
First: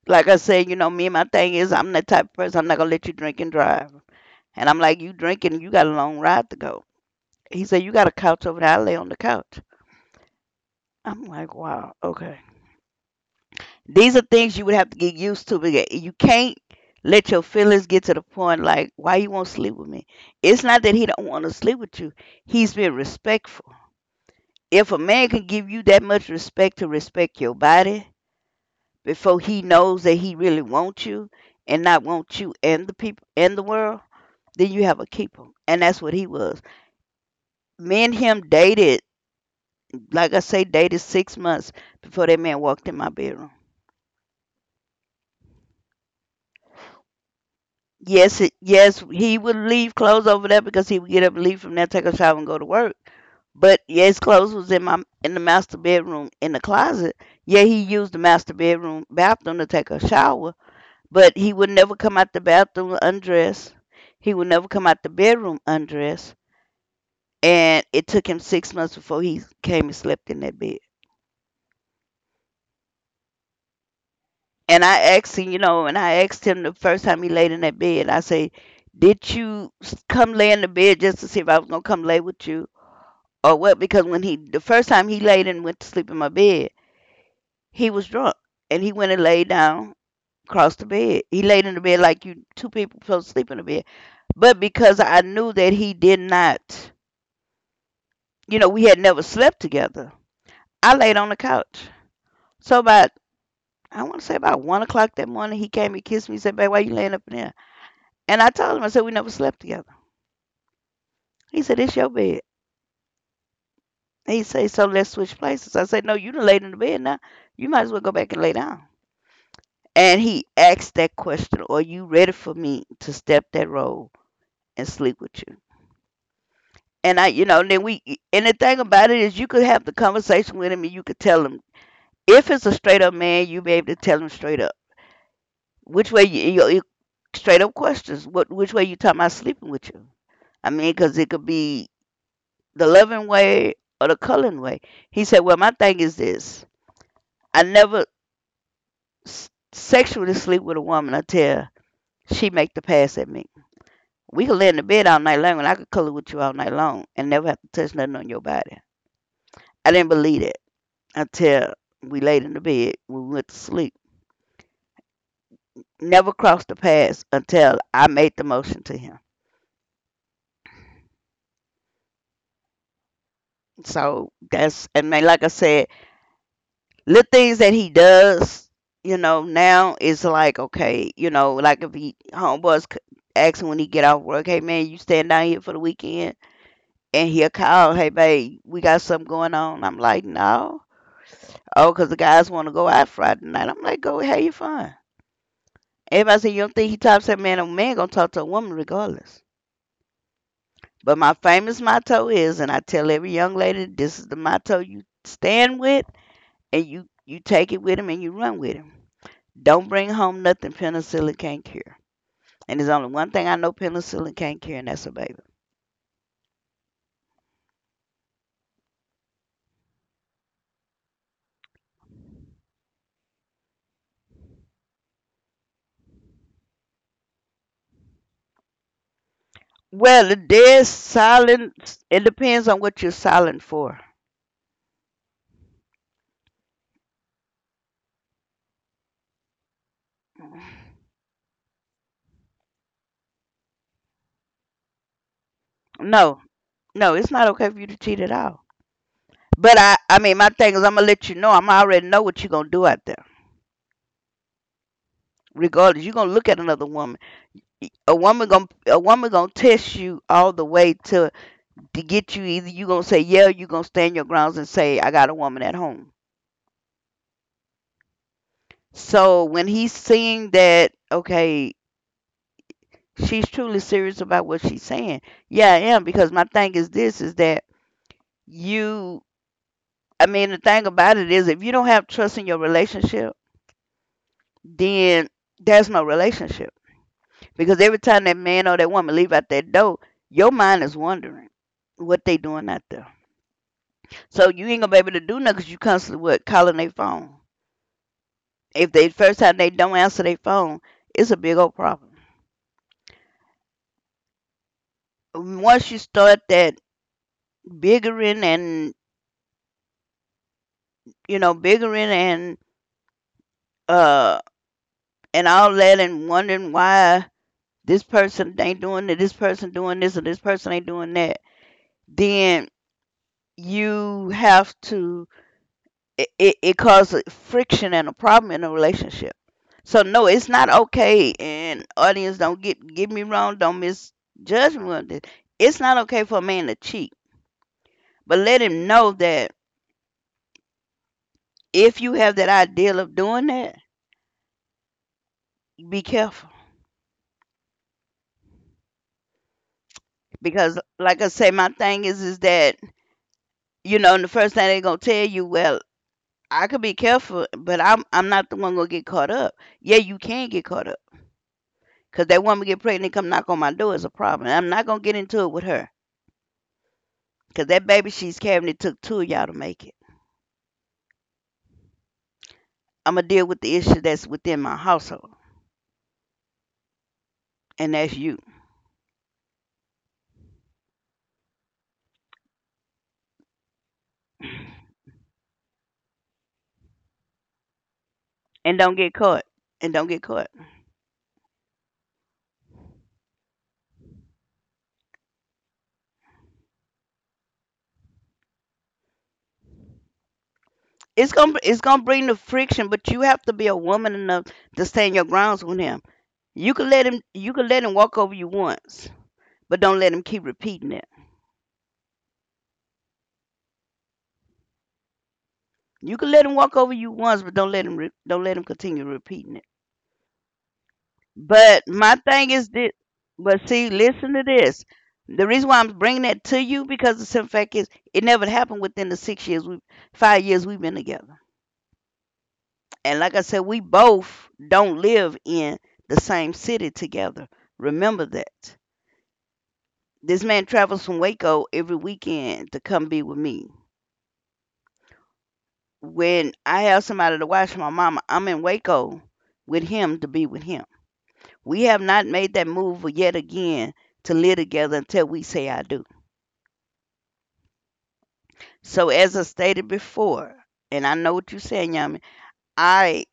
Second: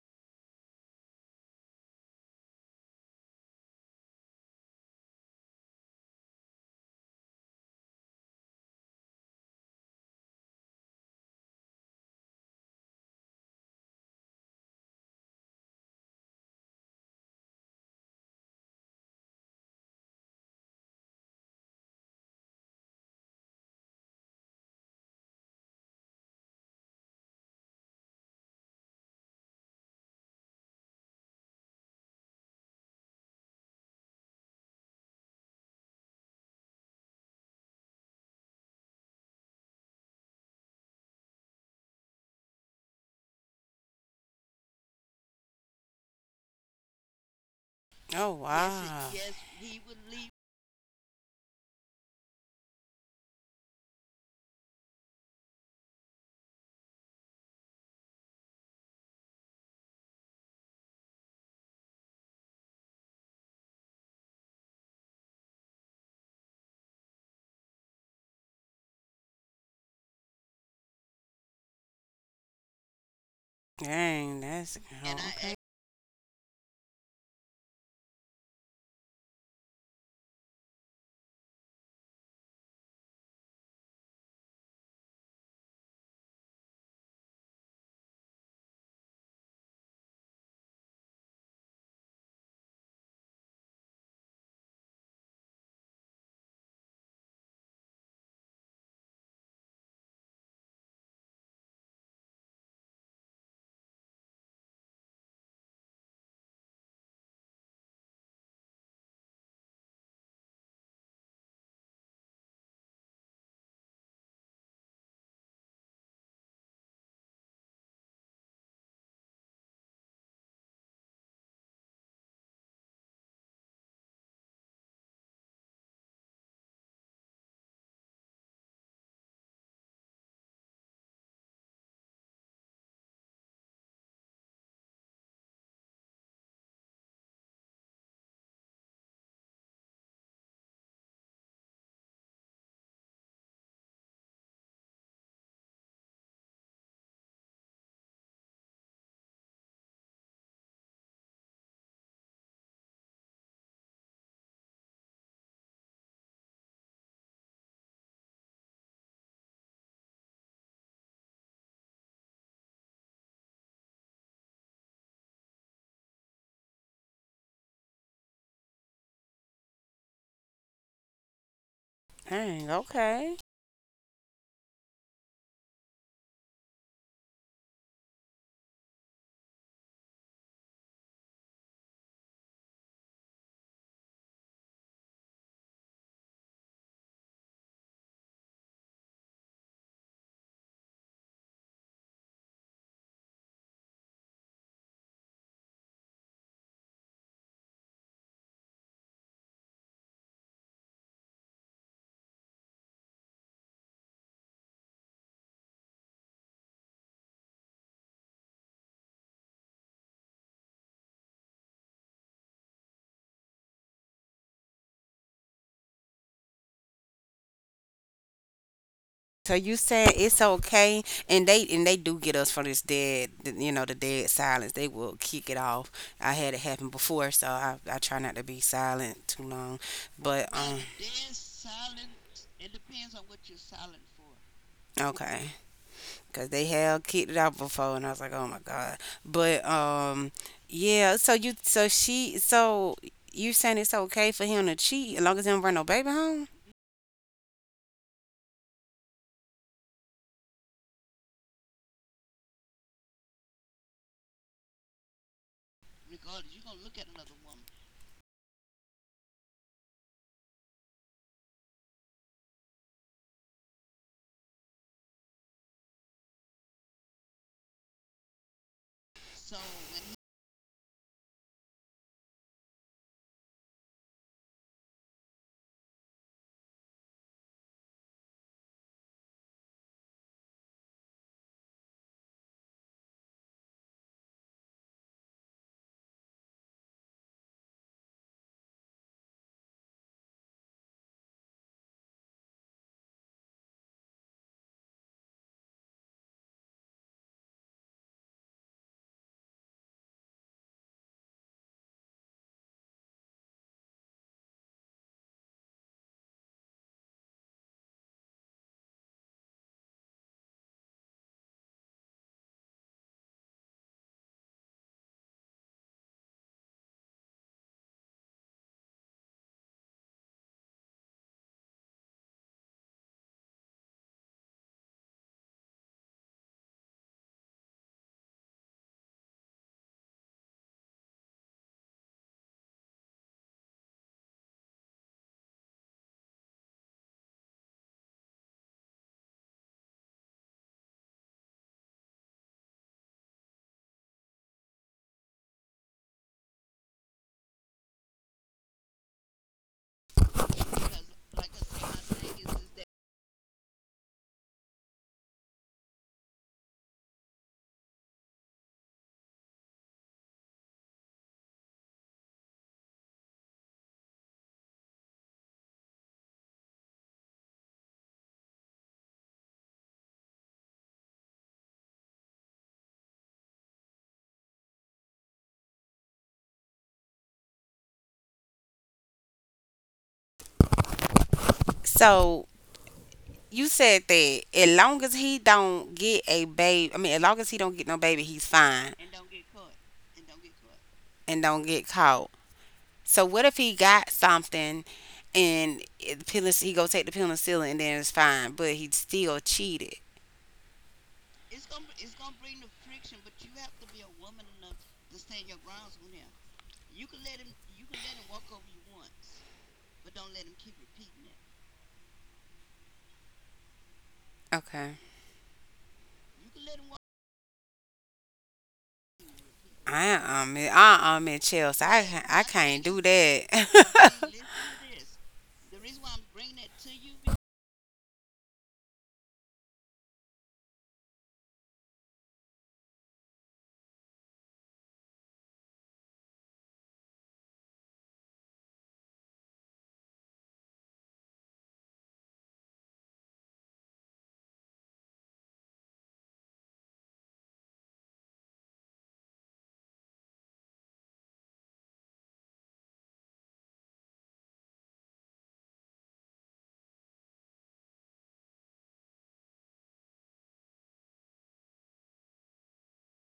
Speaker 2: like I said, me and my thing is, I'm that type of person. I'm not gonna let you drink and drive. And I'm like, you drinking, you got a long ride to go. He said, you got a couch over there. I lay on the couch. I'm like, wow, okay. These are things you would have to get used to. Because you can't let your feelings get to the point like, why you won't sleep with me? It's not that he don't want to sleep with you. He's been respectful. If a man can give you that much respect to respect your body before he knows that he really wants you and not want you and the people and the world, then you have a keeper. And that's what he was. Me and him dated, like I say, dated 6 months before that man walked in my bedroom.
Speaker 1: Oh
Speaker 2: Yes, it, yes,
Speaker 1: wow.
Speaker 2: he would leave clothes over there because he would get up and leave from there, take a shower, and go to work. But yeah, his clothes was in my, in the master bedroom in the closet. Yeah, he used the master bedroom bathroom to take a shower, but he would never come out the bathroom undressed. He would never come out the bedroom undressed, and it took him 6 months before he came and slept in that bed.
Speaker 1: Dang, that's
Speaker 2: And I asked
Speaker 1: Oh,
Speaker 2: him, and I asked him the first time he laid in that bed, I say, "Did you come lay in the bed just to see if I was gonna come lay with you?" or what. Because when he, the first time he laid and went to sleep in my bed, he was drunk, and he went and laid down across the bed. He laid in the bed like you 2 people supposed to sleep in the bed, but because I knew that he did not, we had never slept together, I laid on the couch. So about, I want to say about 1 o'clock that morning, he came and kissed me. He said, "Babe, why you laying up in there?" And I told him, I said, we never slept together. He said, it's your bed. He said, so let's switch places. I said, no, you done laid in the bed now, you might as well go back and lay down. And he asked that question, "Are you ready for me to step that road and sleep with you?" And I, and then we, and the thing about it is, you could have the conversation with him, and you could tell him if it's a straight up man, you be able to tell him straight up which way you straight up questions. What, which way you talking about sleeping with you? I mean, because it could be the loving way or the culling way. He said, "Well, my thing is this: I never sexually sleep with a woman until she make the pass at me. We could lay in the bed all night long and I could color with you all night long and never have to touch nothing on your body." I didn't believe it until we laid in the bed, we went to sleep. Never crossed the paths until I made the motion to him.
Speaker 1: dang. Okay.
Speaker 2: So that's, I mean, like I said, little things that he does, now is like, okay, you know, like if he, homeboys asking when he get off work, hey man, you staying down here for the weekend? And he'll call, hey babe, we got something going on. I'm like, no. Oh, cause the guys want to go out Friday night. I'm like, go have your fun. Everybody say you don't think he talks to a man. A man gonna talk to a woman regardless. But my famous motto is, and I tell every young lady, this is the motto you stand with, and you take it with him and you run with him. Don't bring home nothing penicillin can't cure. And there's only one thing I know penicillin can't cure, and that's a baby.
Speaker 1: So you said it's okay, and they do get us for this dead, you know, the dead silence. They will kick it off. I had it happen before, so I try not to be silent too long.
Speaker 2: Well,
Speaker 1: But
Speaker 2: the dead silent. It depends on what you're silent for.
Speaker 1: okay. Because they have kicked it out before, and I was like, oh my god. But yeah. So you saying it's okay for him to cheat as long as he don't bring no baby home?
Speaker 2: No, no, it's not okay for you to cheat at all. But I mean, my thing is, I'm gonna let you know. I'm already know what you're gonna do out there. Regardless, you're gonna look at another woman. A woman gonna test you all the way to get you. Either you gonna say yeah, or you gonna stand your grounds and say I got a woman at home. So when he's seeing that, okay, she's truly serious about what she's saying. Yeah, I am because my thing is this: is that you. I mean, the thing about it is, if you don't have trust in your relationship, then there's no relationship. Because every time that man or that woman leave out that door, your mind is wondering what they doing out there. So you ain't gonna be able to do nothing. Cause you constantly what calling their phone. If they first time they don't answer their phone, it's a big old problem. Once you start that biggering and, you know, biggering uh and all that and wondering why this person ain't doing it, this person doing this, or this person ain't doing that, then you have to, it causes friction and a problem in a relationship. So no, it's not okay. And audience, don't get me wrong. Don't misjudge me on this. It's not okay for a man to cheat, but let him know that if you have that ideal of doing that, be careful. Because, like I say, my thing is that, and the first thing they're gonna tell you, well, I could be careful, but I'm not the one gonna get caught up. Yeah, you can get caught up. Cause that woman get pregnant, come knock on my door is a problem. I'm not gonna get into it with her. Because that baby she's carrying, it took two of y'all to make it. I'm going to deal with the issue that's within my household, and that's you.
Speaker 1: So you said that as long as he don't get a baby, I mean, as long as he don't get no baby, he's
Speaker 2: And
Speaker 1: fine
Speaker 2: don't get caught. And don't get caught.
Speaker 1: and don't get caught. So what if he got something and he go take the penicillin and then it's fine, but he still cheated?
Speaker 2: It's going to, it's gonna bring the friction, but you have to be a woman enough to stand your grounds with him. You can let him walk over you once, but don't let him keep repeating it.
Speaker 1: Okay.
Speaker 2: You can let him walk over you once, but don't let him don't let him continue repeating it.
Speaker 1: I I At
Speaker 2: But
Speaker 1: Chelsea.
Speaker 2: my
Speaker 1: I
Speaker 2: thing is
Speaker 1: can't
Speaker 2: that,
Speaker 1: do
Speaker 2: but
Speaker 1: that.
Speaker 2: see, listen to this. The reason why I'm bringing that to you because the simple fact is it never happened within the 6 years, 5 years we've been together. And like I said, we both don't live in the same city together. Remember that. This man travels from Waco every weekend to come be with me. When I have somebody to watch my mama, I'm in Waco with him to be with him. We have not made that move yet again to live together until we say I do. So as I stated before, and I know what you're saying, Yami, I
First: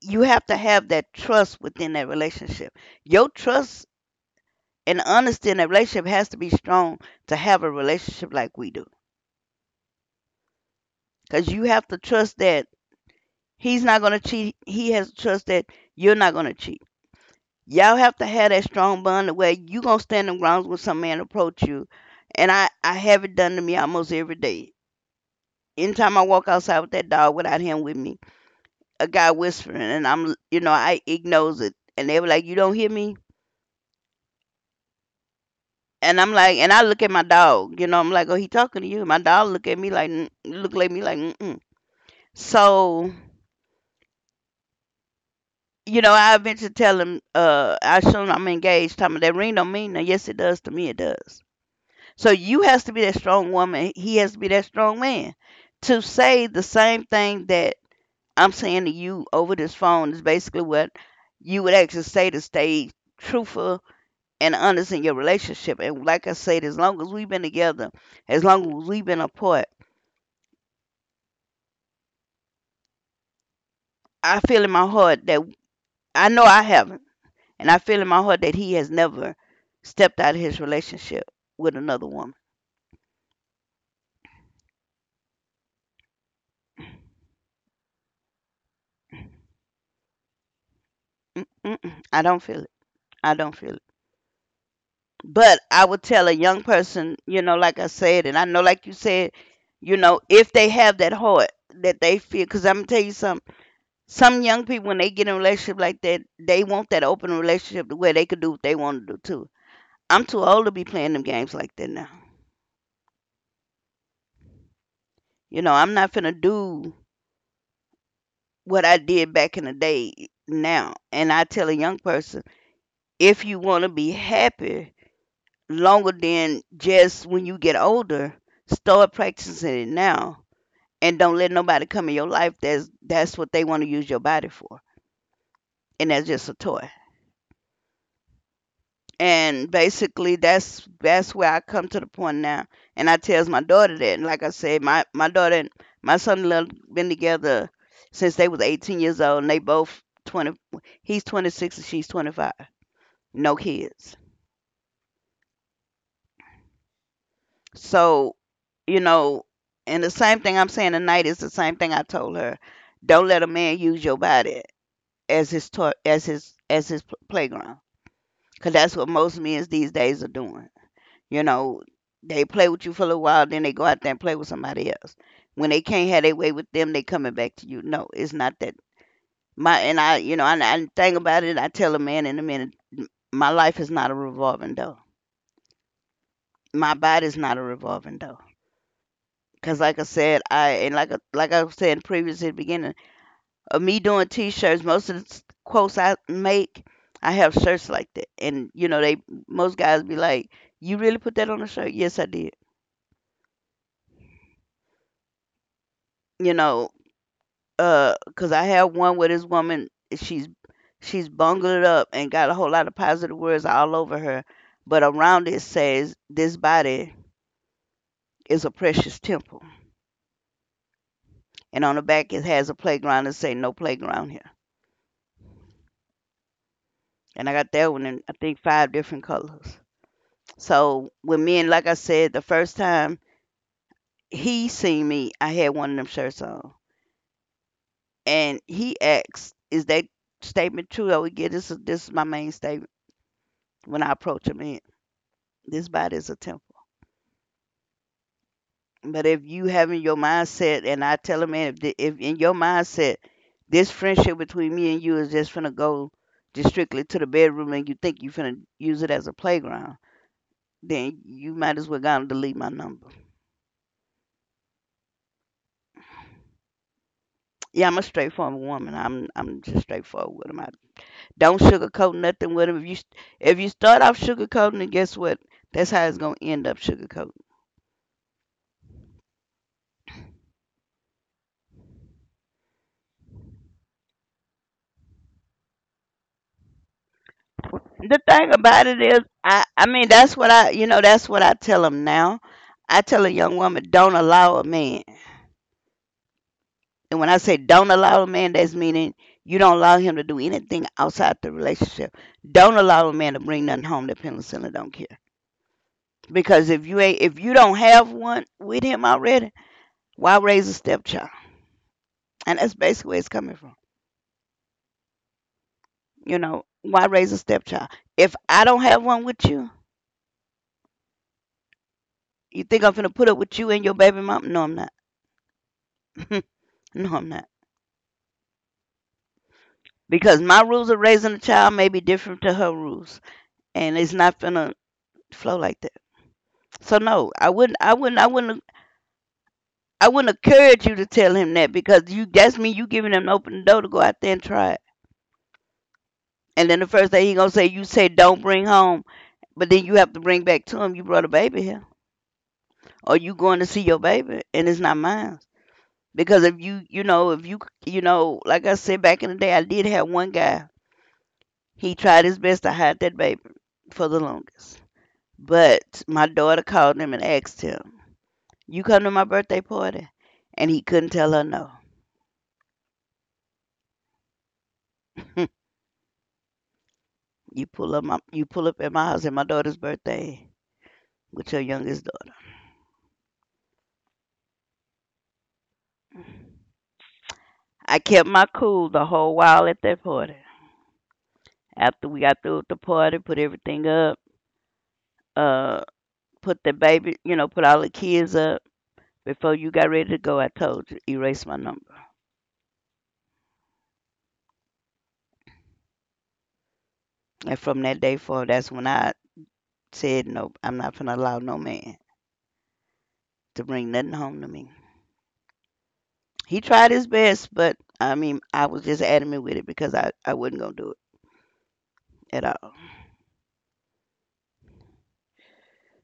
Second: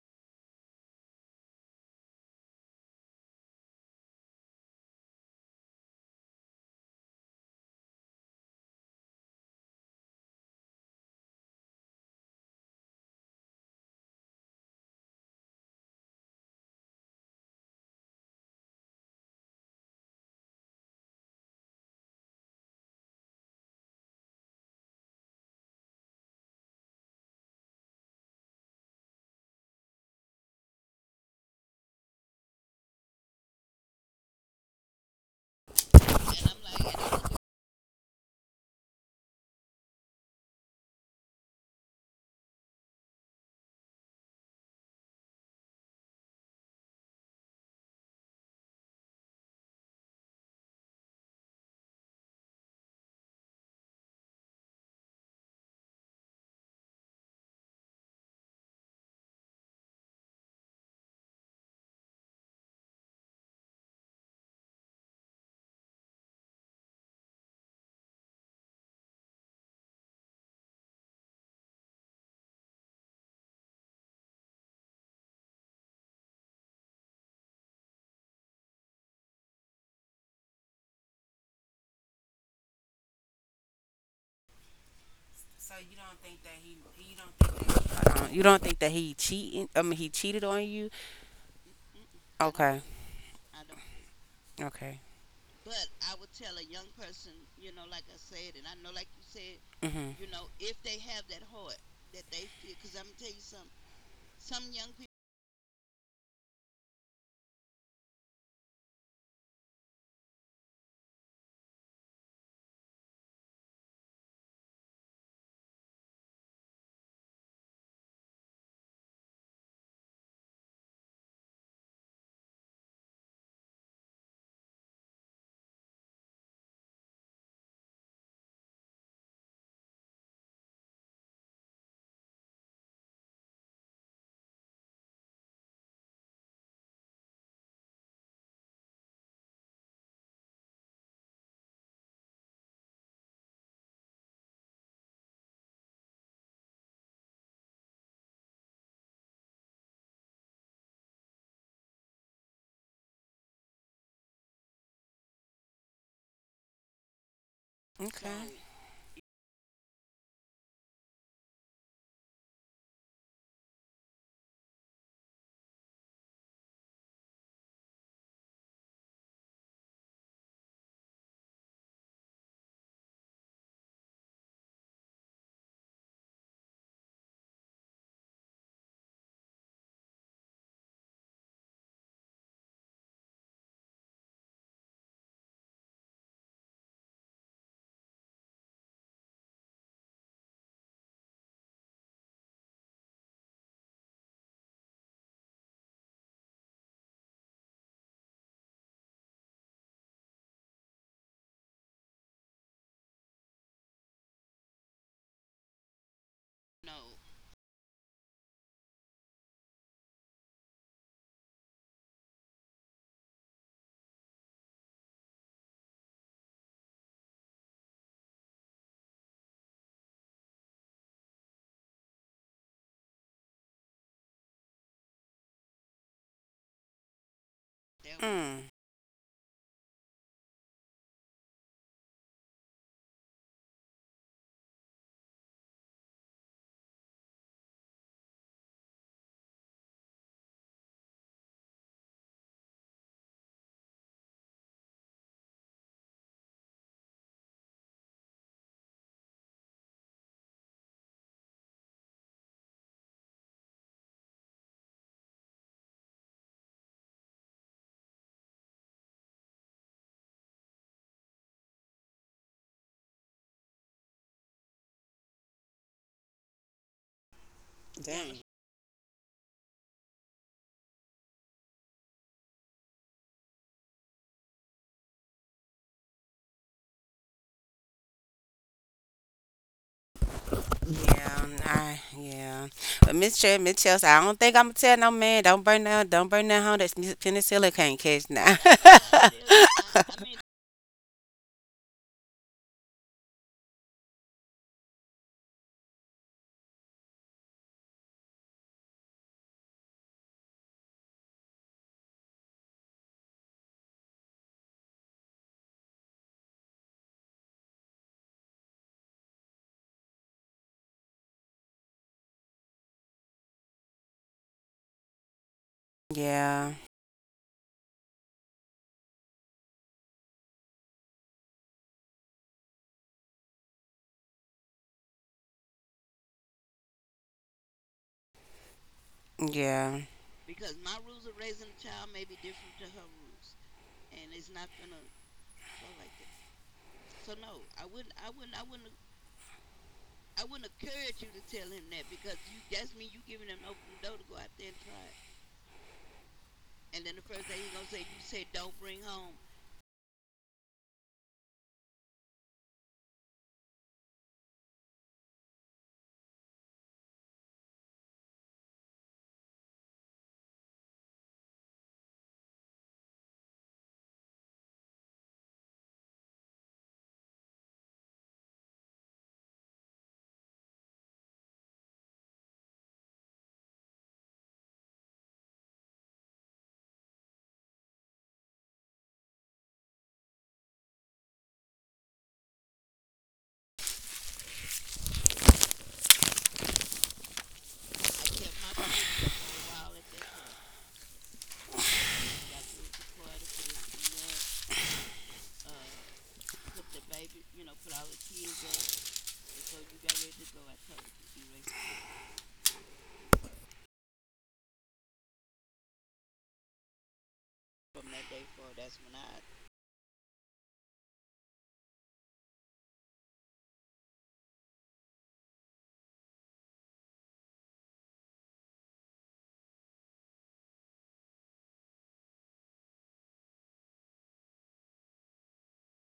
Speaker 2: you have to have that trust within that relationship. Your trust and honesty in that relationship has to be strong to have a relationship like we do. Because you have to trust that he's not gonna cheat. He has to trust that you're not gonna cheat. Y'all have to have that strong bond where you gonna stand on grounds when some man approach you. And I have it done to me almost every day. Anytime I walk outside with that dog without him with me, a guy whispering, and I'm, you know, I ignores it, and they were like, "You don't hear me," and I'm like, and I look at my dog, you know, I'm like, "Oh, he talking to you?" My dog look at me like, "Mm," look at me like, mm-mm. So you know, I eventually tell him, I show him I'm engaged. Tell him that ring don't mean nothing. Yes, it does to me. It does. So you has to be that strong woman. He has to be that strong man. To say the same thing that I'm saying to you over this phone is basically what you would actually say to stay truthful and honest in your relationship. And like I said, as long as we've been together, as long as we've been apart, I feel in my heart that I know I haven't, and I feel in my heart that he has never stepped out of his relationship with another woman.
Speaker 1: Hold on. You don't think that he cheating? I mean, he cheated on you?
Speaker 2: Mm-mm, I don't feel it.
Speaker 1: Okay.
Speaker 2: I don't feel it.
Speaker 1: Okay.
Speaker 2: But I would tell a young person, you know, like I said, and I know, like you said, you
Speaker 1: Mhm.
Speaker 2: know, if they have that heart that they feel, because I'm gonna tell you something. Some young people, when they get in a relationship like that, they want that open relationship to where they could do what they want to do too. I'm too old to be playing them games like that now. You know, I'm not finna do what I did back in the day now. And I tell a young person, if you wanna be happy longer than just when you get older, start practicing it now. And don't let nobody come in your life that's what they want to use your body for. And that's just a toy. And basically, that's where I come to the point now. And I tells my daughter that, and like I said, my daughter and my son in law been together since they was 18 years old, and they both 20. He's 26 and she's 25. No kids. So,
Speaker 1: Okay.
Speaker 2: you know, and the same thing I'm saying tonight is the same thing I told her. Don't let a man use your body as his toy, as his playground, because that's what most men these days are doing. You know, they play with you for a little while, then they go out there and play with somebody else. When they can't have their way with them, they coming back to you. No, it's not that. My and I, you know, and I think about it. I tell a man in a minute, my life is not a revolving door. My body's not a revolving door. Cause like I said, I and like I said previously at the beginning of me doing T-shirts, most of the quotes I make, I have shirts like that, and you know, they most guys be like, "You really put that on a shirt?" Yes, I did. You know, 'cause I had one with this woman. She's she's bungled it up and got a whole lot of positive words all over her, but around it says, "This body is a precious temple," and on the back it has a playground that say, "No playground here." And I got that one in I think
Speaker 1: Mm.
Speaker 2: five different colors. So when me and like I said, the first time he seen me, I had one of them shirts on, and he asked, "Is that statement true?" I would get this. This is my main statement when I approach him. In this body is a temple. But if you having your mindset, and I tell a man, if in your mindset, this friendship between me and you is just finna go just strictly to the bedroom, and you think you finna use it as a playground, then you might as well go and delete my number. Yeah, I'm a straightforward woman. I'm just straightforward with 'em. I don't sugarcoat nothing with 'em. If you start off sugarcoating, then guess what? That's how it's gonna end up sugarcoat.
Speaker 1: Yeah. But Miss Chelsea, I don't think I'ma tell no man. Don't burn down home. That's penicillin can't
Speaker 2: The
Speaker 1: catch now.
Speaker 2: thing about it is I mean that's what I you know that's what I tell them now. I tell a young woman, don't allow a man, and when I say don't allow a man, that's meaning you don't allow him to do anything outside the relationship. Don't allow a man to bring nothing home that penal center don't care, because if you ain't if you don't have one with him already, why raise a stepchild? And that's basically where it's coming from. You know,
Speaker 1: Yeah,
Speaker 2: why raise a stepchild if I don't have one with you? You think I'm gonna put up with you and your baby mom? No, I'm not. No, I'm not,
Speaker 1: yeah,
Speaker 2: because my rules of raising a child may be different to her rules, and it's not gonna flow like that. So no, I wouldn't encourage you to tell him that because you that's me you giving him an open door to go out there and try it. And then the first day he gonna say, you say don't bring home, but then you have to bring back to him you brought a baby here, or you going to see your baby and it's not mine. Because if you, you know, if you, you know, like I said back in the day, I did have one guy. He tried his best to hide that baby for the longest. But my daughter called him and asked him, "You come to my birthday party?" And he couldn't tell her no. You pull up at my house at my daughter's birthday with your youngest daughter. I kept my cool the whole while at that party. After we got through with the party, put everything up, uh, put the baby, you know, put all the kids up. Before you got ready to go, I told you, erase my number. And from that day forward, that's when I said, no, I'm not gonna allow no man to bring nothing home to me. He tried his best, but I mean, I was just adamant with it because I wasn't going to do it at all.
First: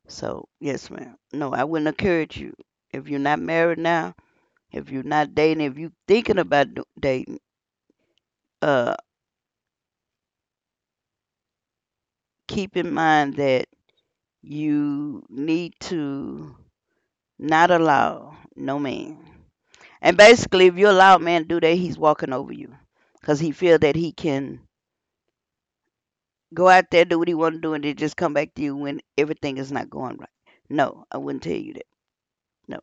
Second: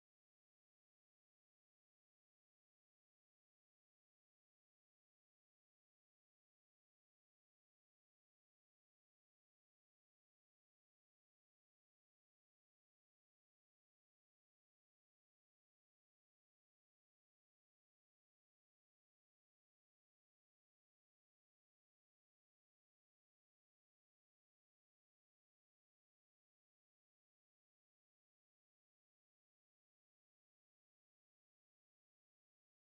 Speaker 2: So, yes, ma'am. No, I wouldn't encourage you. If you're not married now, if you're not dating, if you're thinking about dating, uh, keep in mind that you need to not allow no man. And basically, if you allow a man to do that, he's walking over you because he feel that he can go out there, do what he want to do, and then just come back to you when everything is not going right. No, I wouldn't tell you that. No,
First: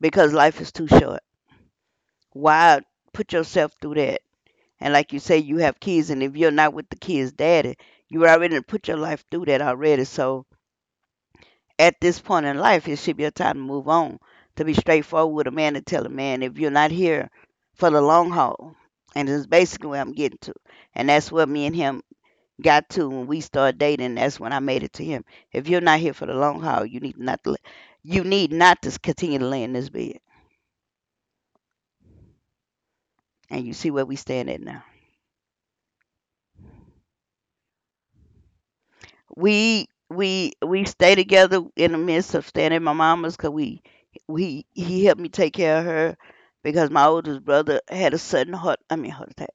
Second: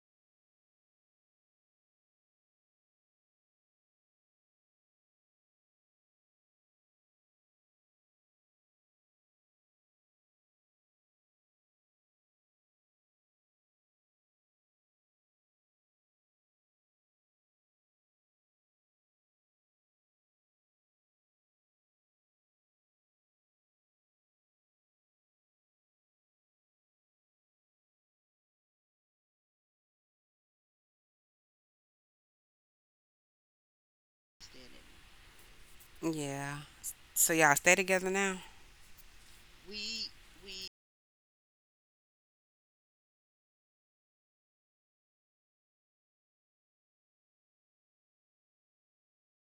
Speaker 2: because life is too short. Why put yourself through that? And like you say, you have kids, and if you're not with the kids' daddy, you already done put your life through that already. So at this point in life, it should be a time to move on, to be straightforward with a man and tell a man, if you're not here for the long haul, and it's basically where I'm getting to. And that's what me and him got to when we started dating. That's when I made it to him. If you're not here for the long haul, you need not to continue to lay in this bed. And you see where we stand at now.
Speaker 1: yeah. So y'all stay together now?
Speaker 2: We stay together in the midst of staying at my mama's because we he helped me take care of her because my oldest brother had a sudden heart I mean heart attack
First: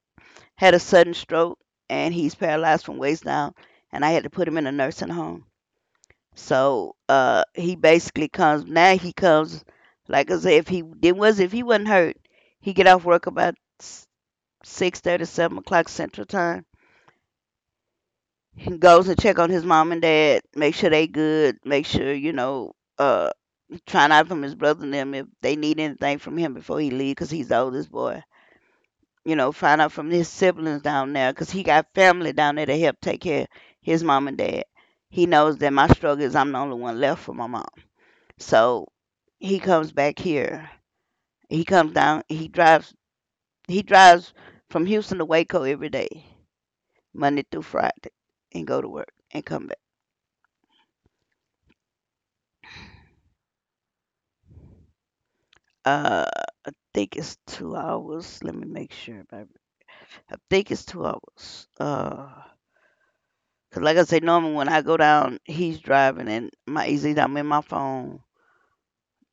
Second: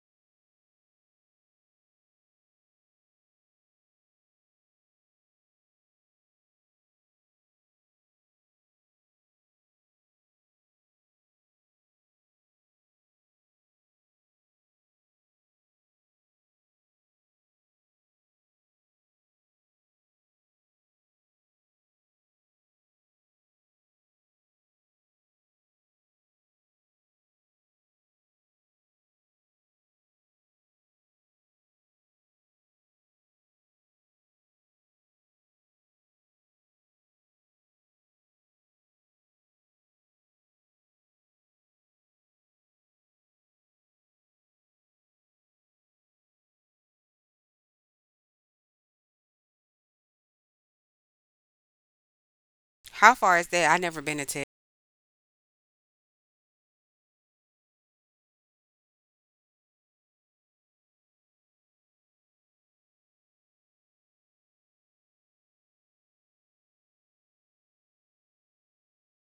Speaker 2: had a sudden stroke and he's paralyzed from waist down and I had to put him in a nursing home. So he basically comes now he comes, like I said, if he it was if he wasn't hurt, he get off work about six thirty, seven o'clock central time. He goes and check on his mom and dad, make sure they good, make sure uh, find out from his brother and them if they need anything from him before he leave, 'cause he's the oldest boy. You know, find out from his siblings down there, 'cause he got family down there to help take care of his mom and dad. He knows that my struggle is I'm the only one left for my mom, so he comes back here. He comes down. He drives. He drives from Houston to Waco every day, Monday through Friday, and go to work and come back.
Speaker 1: How far is that? I never been to Texas.
Speaker 2: Uh, think it's two hours. Let me make sure. But I think it's two hours. 'Cause like I say, normally when I go down, he's driving, and my easy, I'm in my phone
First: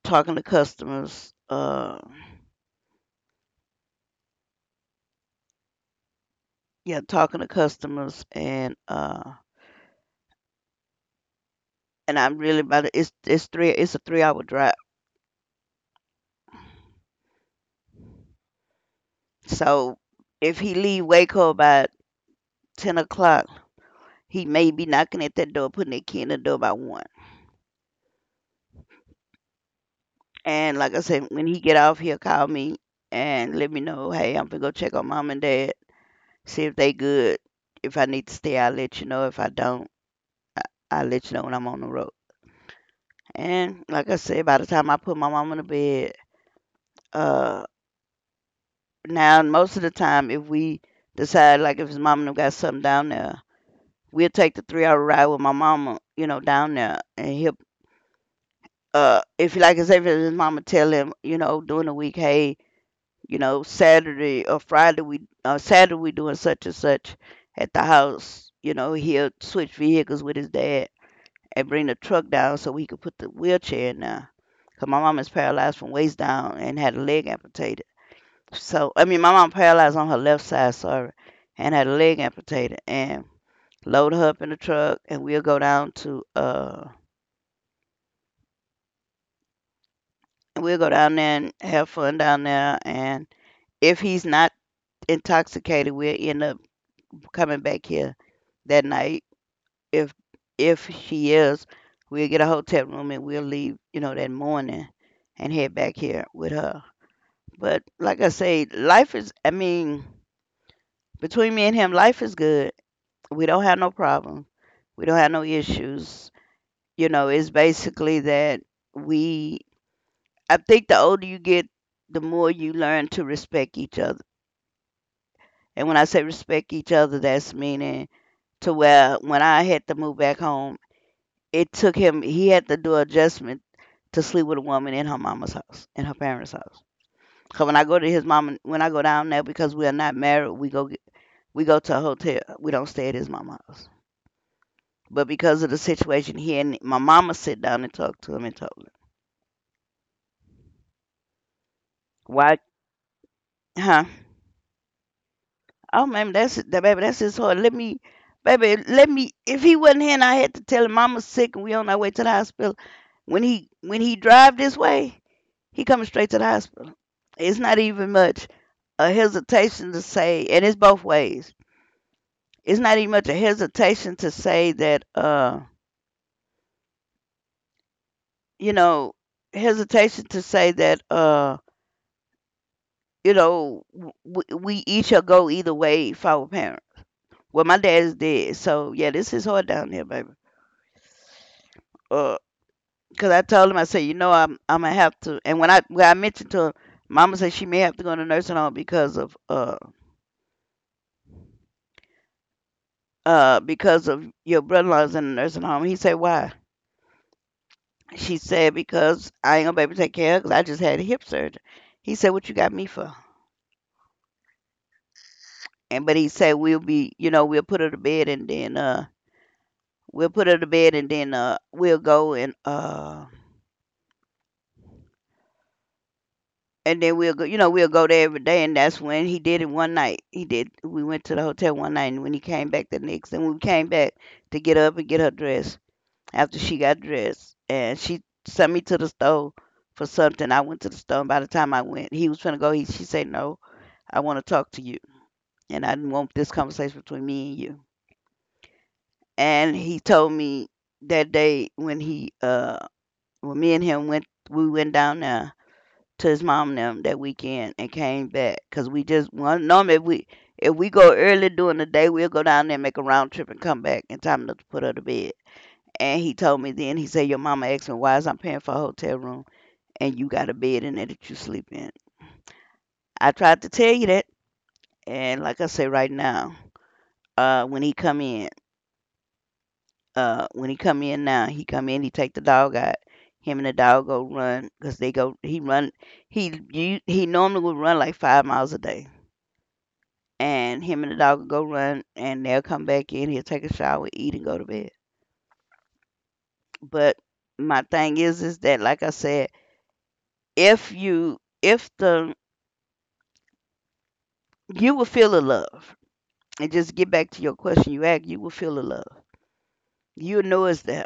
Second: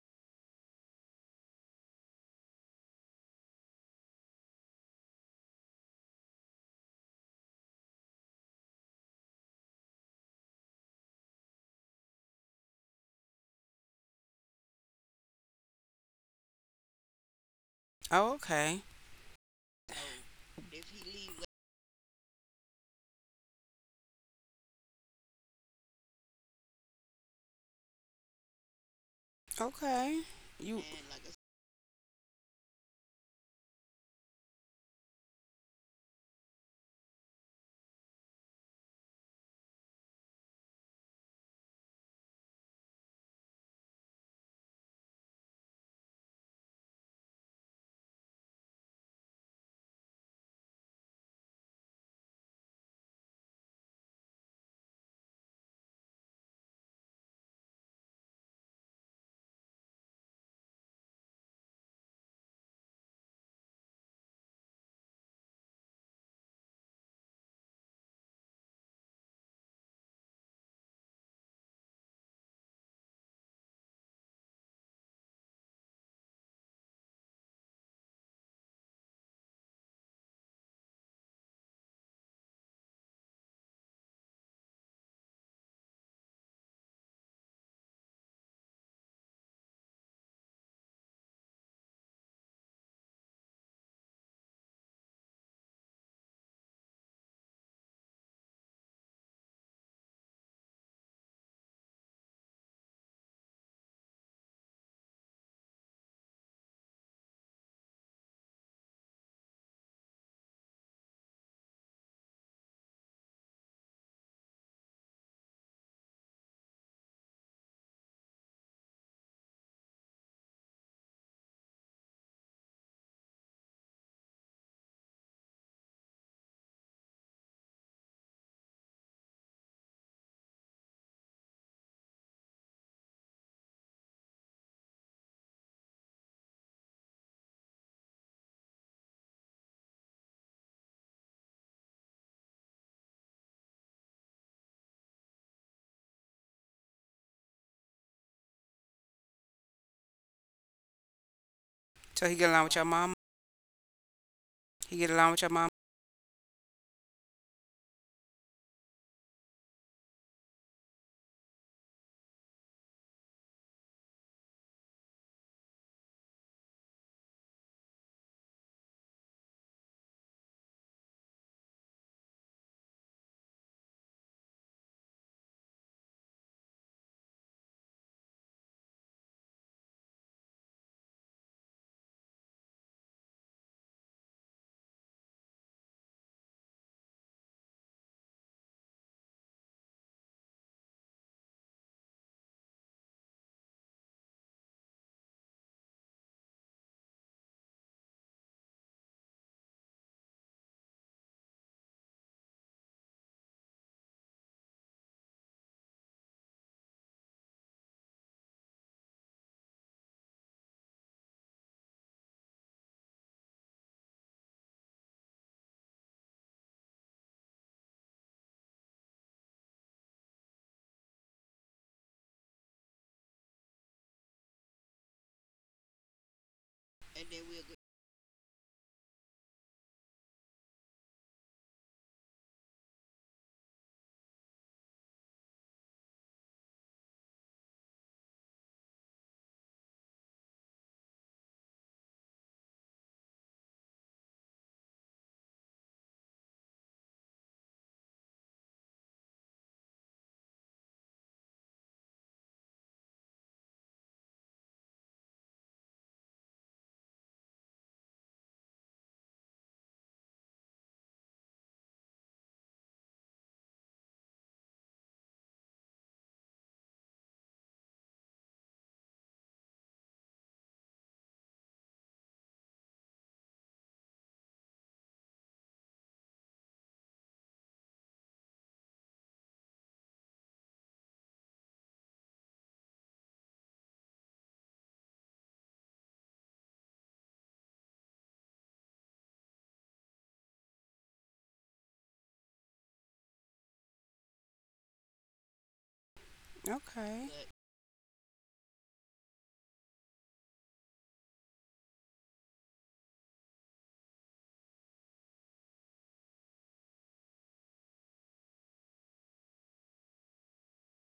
Speaker 2: talking to customers. Yeah, talking to customers, and I'm really about it. It's a three-hour drive.
Speaker 1: Oh, okay.
Speaker 2: So if he leave Waco by ten o'clock, he may be knocking at that door, putting their key in the door by one.
Speaker 1: Okay.
Speaker 2: And
Speaker 1: You
Speaker 2: like I said, when he get off, he'll call me and let me know, hey, I'm gonna go check on mom and dad, see if they good. If I need to stay, I'll let you know. If I don't, I- I'll let you know when I'm on the road. And like I said, by the time I put my mom in the bed, uh, now most of the time, if we decide, like if his mom and them got something down there, we'll take the three-hour ride with my mama, you know, down there, and he'll. If like I said, if his mama tell him, you know, during the week, hey, you know, Saturday or Friday we Saturday we doing such and such at the house. You know, he'll switch vehicles with his dad and bring the truck down so he could put the wheelchair in there. 'Cause my mom is paralyzed from waist down and had a leg amputated. So I mean, my mom paralyzed on her left side, sorry, and had a leg amputated. And load her up in the truck, and we'll go down to and we'll go down there and have fun down there. And if he's not intoxicated, we'll end up coming back here that night. If if she is, we'll get a hotel room and we'll leave, you know, that morning and head back here with her. But like I say, life is I mean, between me and him, life is good. We don't have no problem. We don't have no issues. You know, it's basically that we I think the older you get, the more you learn to respect each other. And when I say respect each other, that's meaning to where when I had to move back home, it took him. He had to do adjustment to sleep with a woman in her mama's house, in her parents' house. So when I go to his mama, when I go down there because we are not married, we go to a hotel. We don't stay at his mama's house. But because of the situation, he and my mama sit down and talk to him and told him
Speaker 1: So he get
Speaker 2: why,
Speaker 1: along with your mom?
Speaker 2: huh?
Speaker 1: He get along with your mom?
Speaker 2: Oh, man, that's it. That baby, that's his heart. Let me, baby, let me. If he wasn't here, and I had to tell him mama's sick and we on our way to the hospital. When he drive this way, he coming straight to the hospital. It's not even much a hesitation to say, and it's both ways. It's not even much a hesitation to say that, you know, hesitation to say that, you know, we each shall go either way if I were parent. Well, my dad is dead, so yeah, this is hard down here, baby. Uh, Cause I told him, I said, you know, I'm gonna have to, and when I mentioned to him, mama said she may have to go to nursing home because of your brother-in-law's in the nursing home. He said, why? She said, because I ain't gonna be able to take care of because I just had hip surgery. He said, what you got me for? And but he said, we'll be, you know, we'll put her to bed and then we'll put her to bed and then we'll go and then we'll go, you know, we'll go there every day. And that's when he did it one night. He did. We went to the hotel one night, and when he came back the next, and we came back to get up and get her dressed after she got dressed and she sent me to the store for something. I went to the store and by the time I went, he was trying to go. She said, no, I want to talk to you. And I didn't want this conversation between me and you. And he told me that day when he, when me and him went, we went down there to his mom and them that weekend and came back. Cause we just, one, normally if we go early during the day, we'll go down there and make a round trip and come back in time enough to put her to bed. And he told me then, he said, your mama asked me, why is I'm paying for a hotel room and you got a bed in there that you sleep in? I tried to tell you that. And like I say right now, uh, when he come in, when he come in now, he come in, he take the dog out. Him and the dog go run, 'cause they go, he run, he, you, he normally would run like 5 miles a day. And him and the dog would go run and they'll come back in, he'll take a shower, eat and go to bed. But
Speaker 1: Okay.
Speaker 2: my thing is that like I said, if you, if the you will feel the love. And just get back to your question you asked, you will feel the love. You'll know it's there.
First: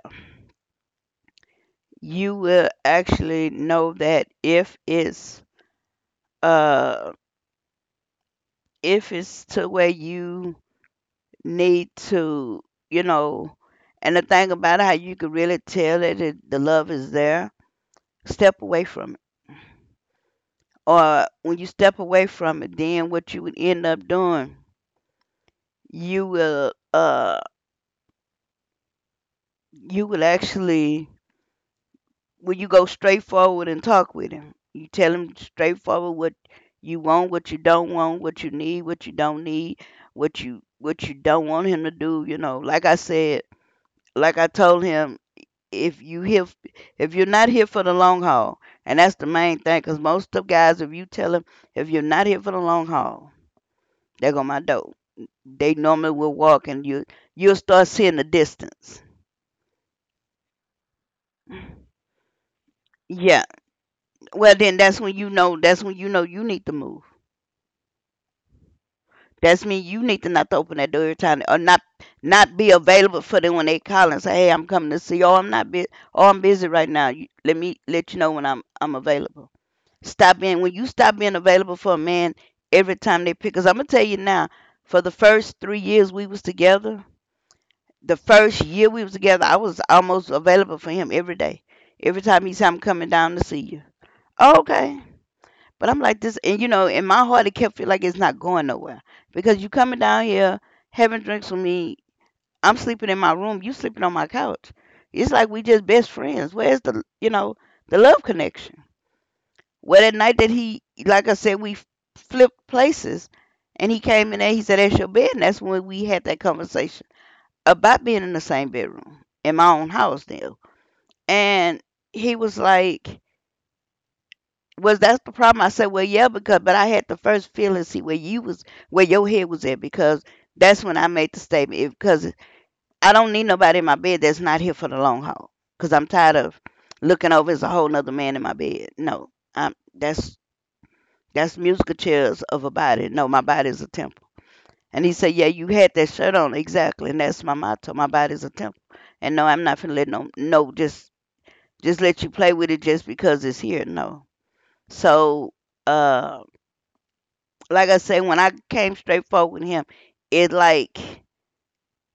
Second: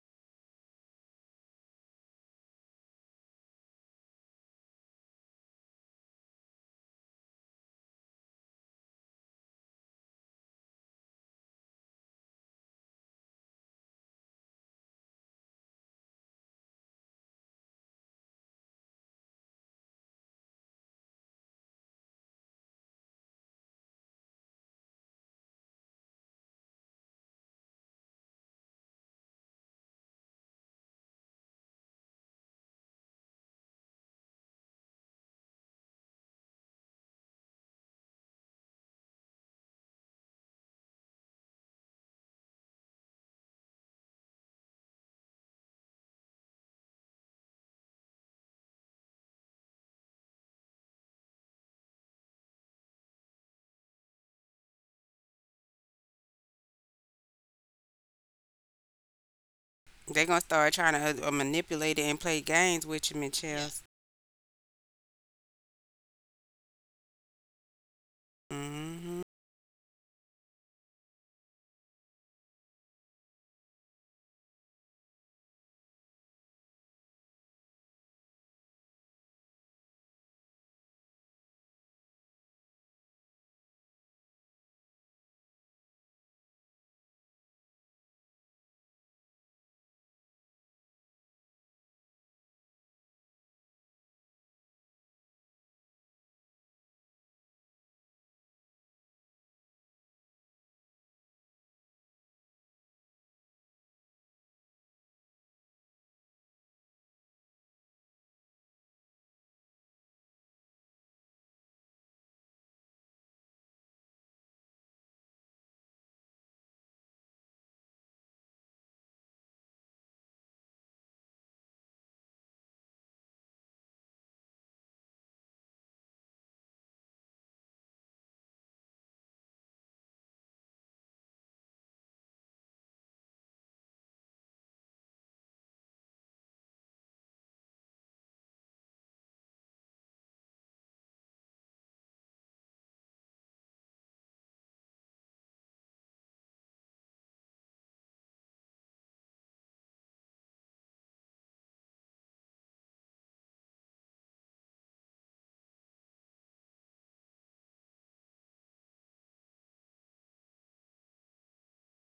Speaker 2: You will actually know that uh if it's to where you need to, you know, and the thing about it, how you can really tell that the love is there, step away from it. Or when you step away from it, then what you would end up doing, you will uh you will actually when you go straightforward and talk with him. You tell him straightforward what you want, what you don't want, what you need, what you don't need, what you don't want him to do. You know, like I said, like I told him, if you here, if you're not here for the long haul, and that's the main thing, 'cause most of guys, if you tell them if you're not here for the long haul, they go my dope. They normally will walk, and you'll start seeing the distance.
Speaker 1: But they gonna start trying to manipulate it and play games with you, yeah,
Speaker 2: Yeah.
Speaker 1: Michelle. Yes.
Speaker 2: Well, then that's when you know. That's when you know you need to move.
Speaker 1: Mm-hmm.
Speaker 2: That's mean you need to not to open that door every time or not be available for them when they call and say, hey, I'm coming to see you. Oh, I'm not busy. Oh, I'm busy right now. Let me let you know when I'm available. Stop being when you stop being available for a man every time they pick. Cause I'm gonna tell you now, for the first 3 years we was together, the first year we was together, I was almost available for him every day. Every time he said, I'm coming down to see you. "Oh, okay." But I'm like this, and you know, in my heart, it kept feel like it's not going nowhere because you coming down here having drinks with me. I'm sleeping in my room. You sleeping on my couch. It's like we just best friends. Where's the, you know, the love connection? Well, that night that he, like I said, we flipped places, and he came in there. He said, "That's your bed," and that's when we had that conversation about being in the same bedroom in my own house now. And he was like, was that's the problem? I said, well, yeah, because but I had to first feel and see where you was, where your head was at, because that's when I made the statement. If, because I don't need nobody in my bed that's not here for the long haul. Because I'm tired of looking over as a whole nother man in my bed. No, I'm that's musical chairs of a body. No, my body is a temple. And he said, yeah, you had that shirt on exactly, and that's my motto. My body is a temple. And no, I'm not finna let no no just just let you play with it just because it's here. No. So. uh. Like I say, when I came straight forward with him, it like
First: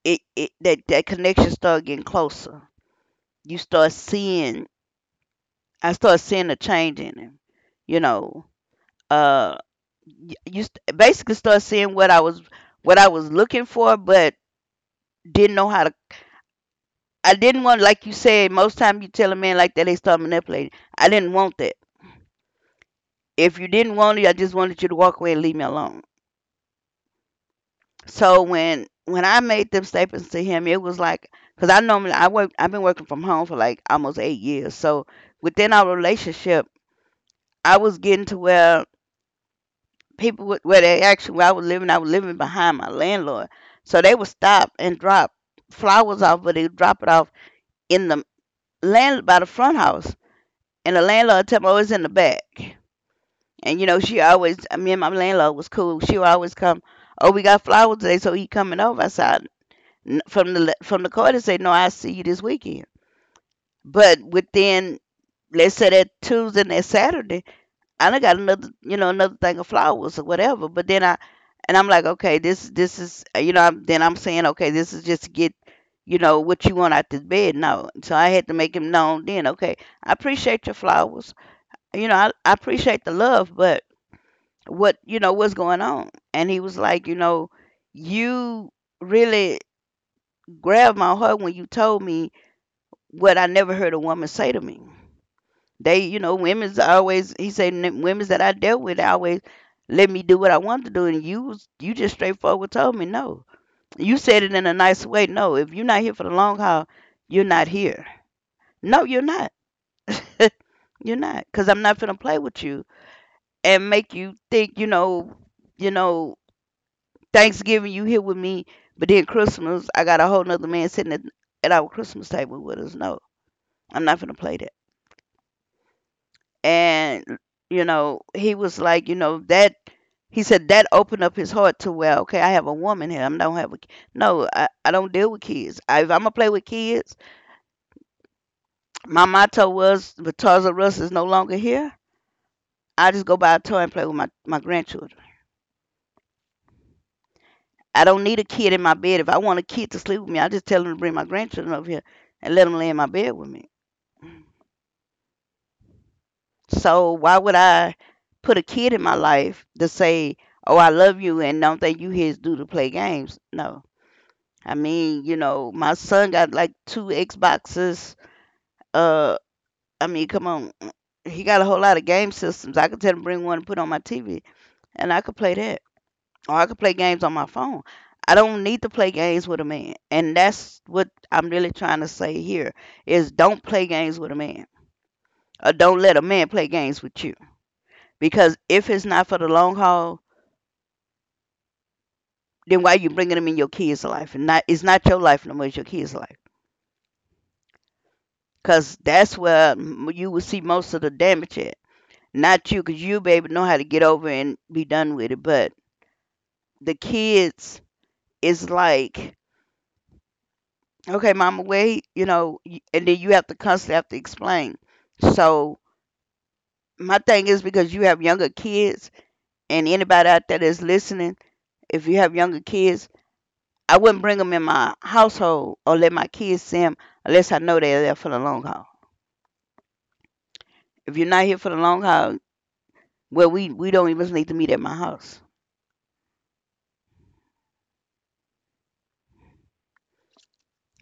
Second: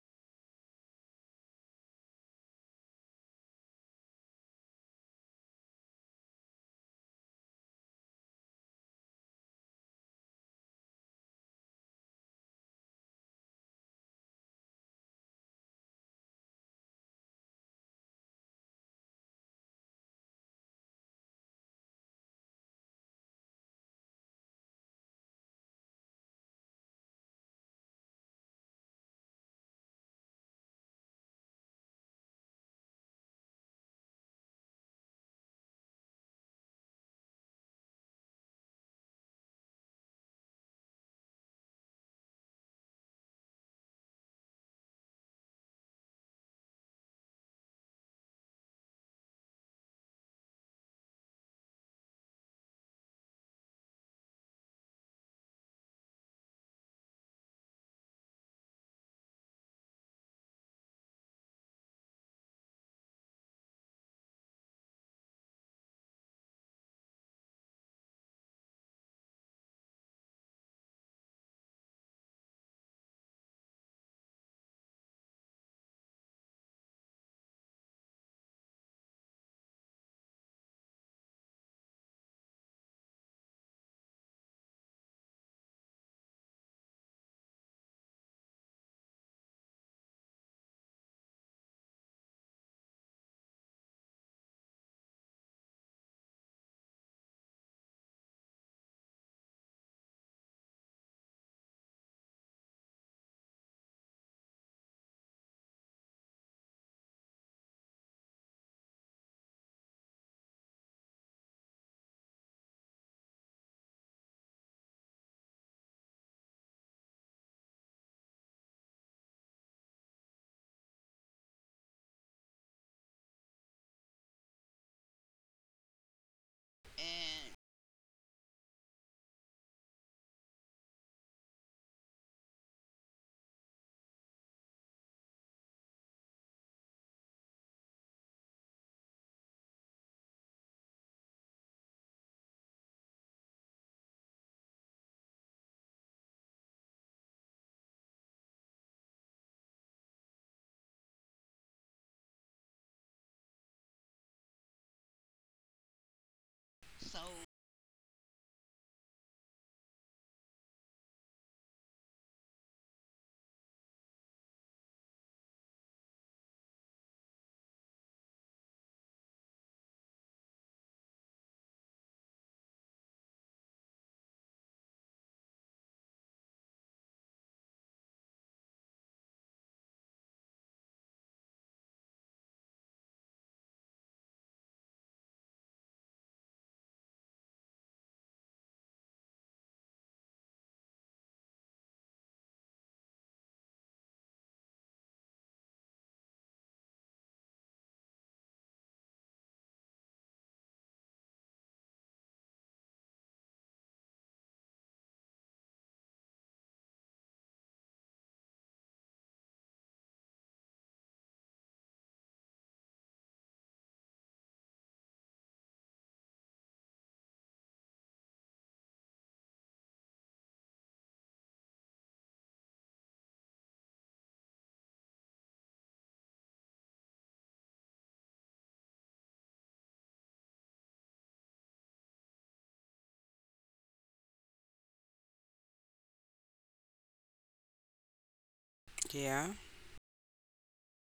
Speaker 2: it that that connection started getting closer. You start seeing, I start seeing a change in him. You know, uh, Basically start seeing what I was looking for, but didn't know how to. I didn't want, like you said, most time you tell a man like that, they start manipulating. I didn't want that. If you didn't want it, I just wanted you to walk away and leave me alone. So when I made them statements to him, it was like because I normally I work I've been working from home for like almost 8 years. So within our relationship, I was getting to where people would, where they actually where I was living behind my landlord. So they would stop and drop flowers off, but they would drop it off in the land by the front house, and the landlord tell me, "Oh, it's in the back." And you know, she always me and my landlord was cool. She would always come. Oh, we got flowers today, so he coming over. I said, from the court and say, "No, I see you this weekend." But within, let's say that Tuesday and that Saturday, I done got another, you know, another thing of flowers or whatever. But then I, and I'm like, okay, this is, you know, I'm saying, okay, this is just to get, you know, what you want out this bed. No, so I had to make him known. Then, okay, I appreciate your flowers. You know, I appreciate the love, but what, you know, what's going on? And he was like, you know, you really grabbed my heart when you told me what I never heard a woman say to me. They, you know, women's always. He said, "N- women's that I dealt with always let me do what I wanted to do, and you just straightforward told me no. You said it in a nice way. No, if you're not here for the long haul, you're not here. No, you're not. You're not, cause I'm not gonna play with you and make you think, you know, Thanksgiving you here with me, but then Christmas I got a whole nother man sitting at our Christmas table with us. No, I'm not gonna play that. And you know he was like, you know that he said that opened up his heart to, well, okay, I have a woman here. I don't have a no I don't deal with kids. I, if I'm gonna play with kids, my motto was, because of Russ is no longer here, I just go buy a toy and play with my grandchildren. I don't need a kid in my bed. If I want a kid to sleep with me, I just tell them to bring my grandchildren over here and let them lay in my bed with me. So why would I put a kid in my life to say, oh, I love you, and don't think you here is due to play games. No, I mean, you know, my son got like two Xboxes. Uh, I mean, come on, he got a whole lot of game systems. I could tell him to bring one and put on my TV, and I could play that, or I could play games on my phone. I don't need to play games with a man, and that's what I'm really trying to say here: is don't play games with a man, or don't let a man play games with you. Because if it's not for the long haul, then why you bringing them in your kids' life? And not, it's not your life no more; it's your kids' life. Cause that's where you will see most of the damage at. Not you, cause you'll be able to know how to get over and be done with it. But the kids is like, okay, mama, wait, you know, and then you have to constantly have to explain. So my thing is, because you have younger kids, and anybody out there that's listening, if you have younger kids, I wouldn't bring them in my household or let my kids see them unless I know they're there for the long haul. If you're not here for the long haul, well, we don't even need to meet at my house.
Speaker 1: Yeah.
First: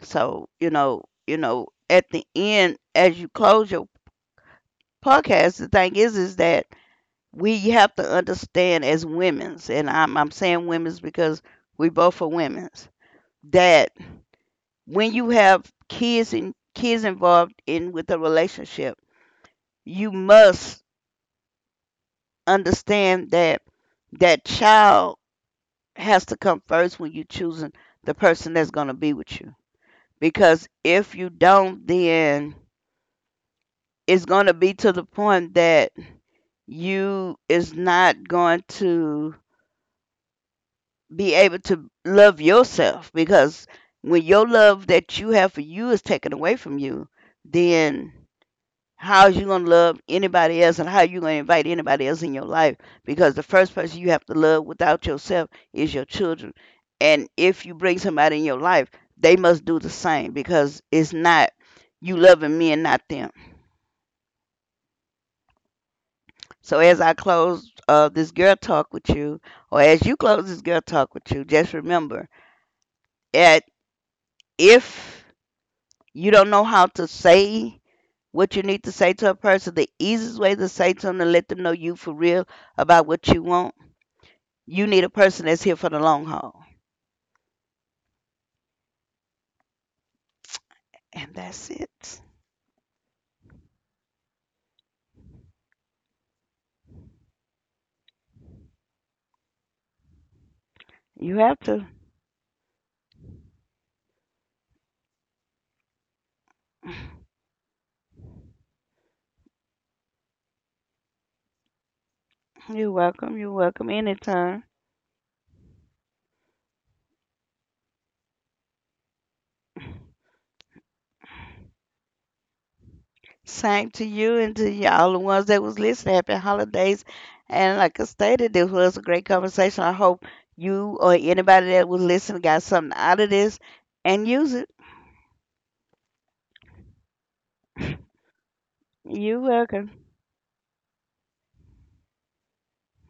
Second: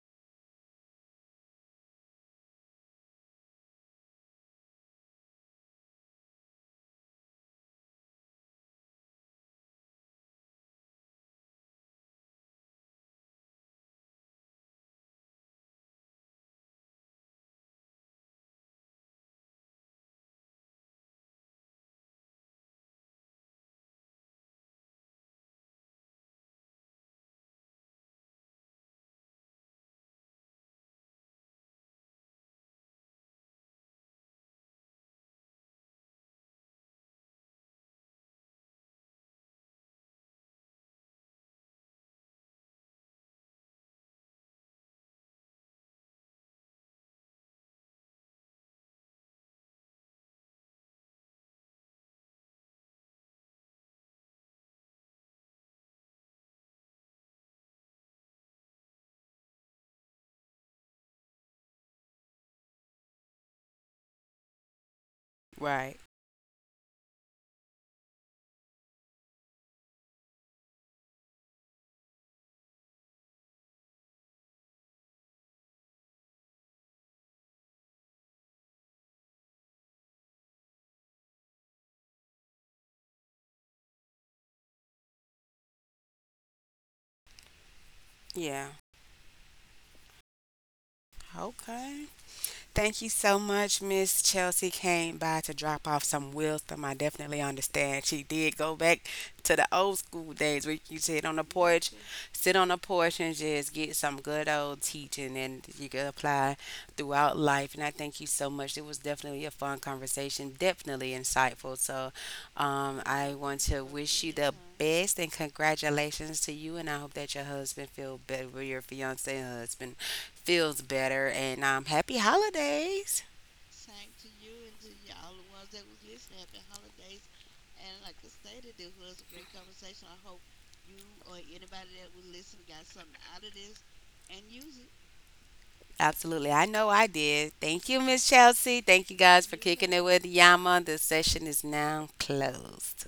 Speaker 2: So, you know, at the end, as you close your podcast, the thing is that we have to understand as women's, and I'm saying women's because we both are women's, that when you have kids and kids involved in with a relationship, you must understand that that child has to come first when you choosing the person that's going to be with you. Because if you don't, then it's going to be to the point that you is not going to be able to love yourself, because when your love that you have for you is taken away from you, then how is you gonna love anybody else, and how are you gonna invite anybody else in your life? Because the first person you have to love without yourself is your children. And if you bring somebody in your life, they must do the same, because it's not you loving me and not them.
Speaker 1: Right.
Speaker 2: So as I close this girl talk with you, or as you close this girl talk with you, just remember that if you don't know how to say what you need to say to a person, the easiest way to say to them to let them know you for real about what you want, you need a person that's here for the long haul.
Speaker 1: Yeah.
Speaker 2: And that's
Speaker 1: Okay.
Speaker 2: it.
Speaker 1: Thank you so much, Miss Chelsea came by to drop off some wisdom. I definitely understand. She did go back to the old school days where you sit on
Speaker 2: You
Speaker 1: the
Speaker 2: have to.
Speaker 1: porch, sit on the porch and just get some good old teaching and you can apply throughout life. And I thank you so much. It was definitely a fun conversation, definitely insightful. So
Speaker 2: You're
Speaker 1: I
Speaker 2: welcome. You're
Speaker 1: want to
Speaker 2: welcome
Speaker 1: wish you the
Speaker 2: anytime.
Speaker 1: best and congratulations to you. And I hope that your fiance and husband feels better. And happy holidays.
Speaker 2: Same to you and to all the ones that was listening. Happy holidays. And like I stated, this was a great conversation. I hope you or anybody that was listening got something out of this and use it.
Speaker 1: Absolutely. I know I did. Thank you, Miss Chelsea. Thank you
Speaker 2: You're
Speaker 1: guys for
Speaker 2: welcome.
Speaker 1: kicking it with Yama. The session is now closed.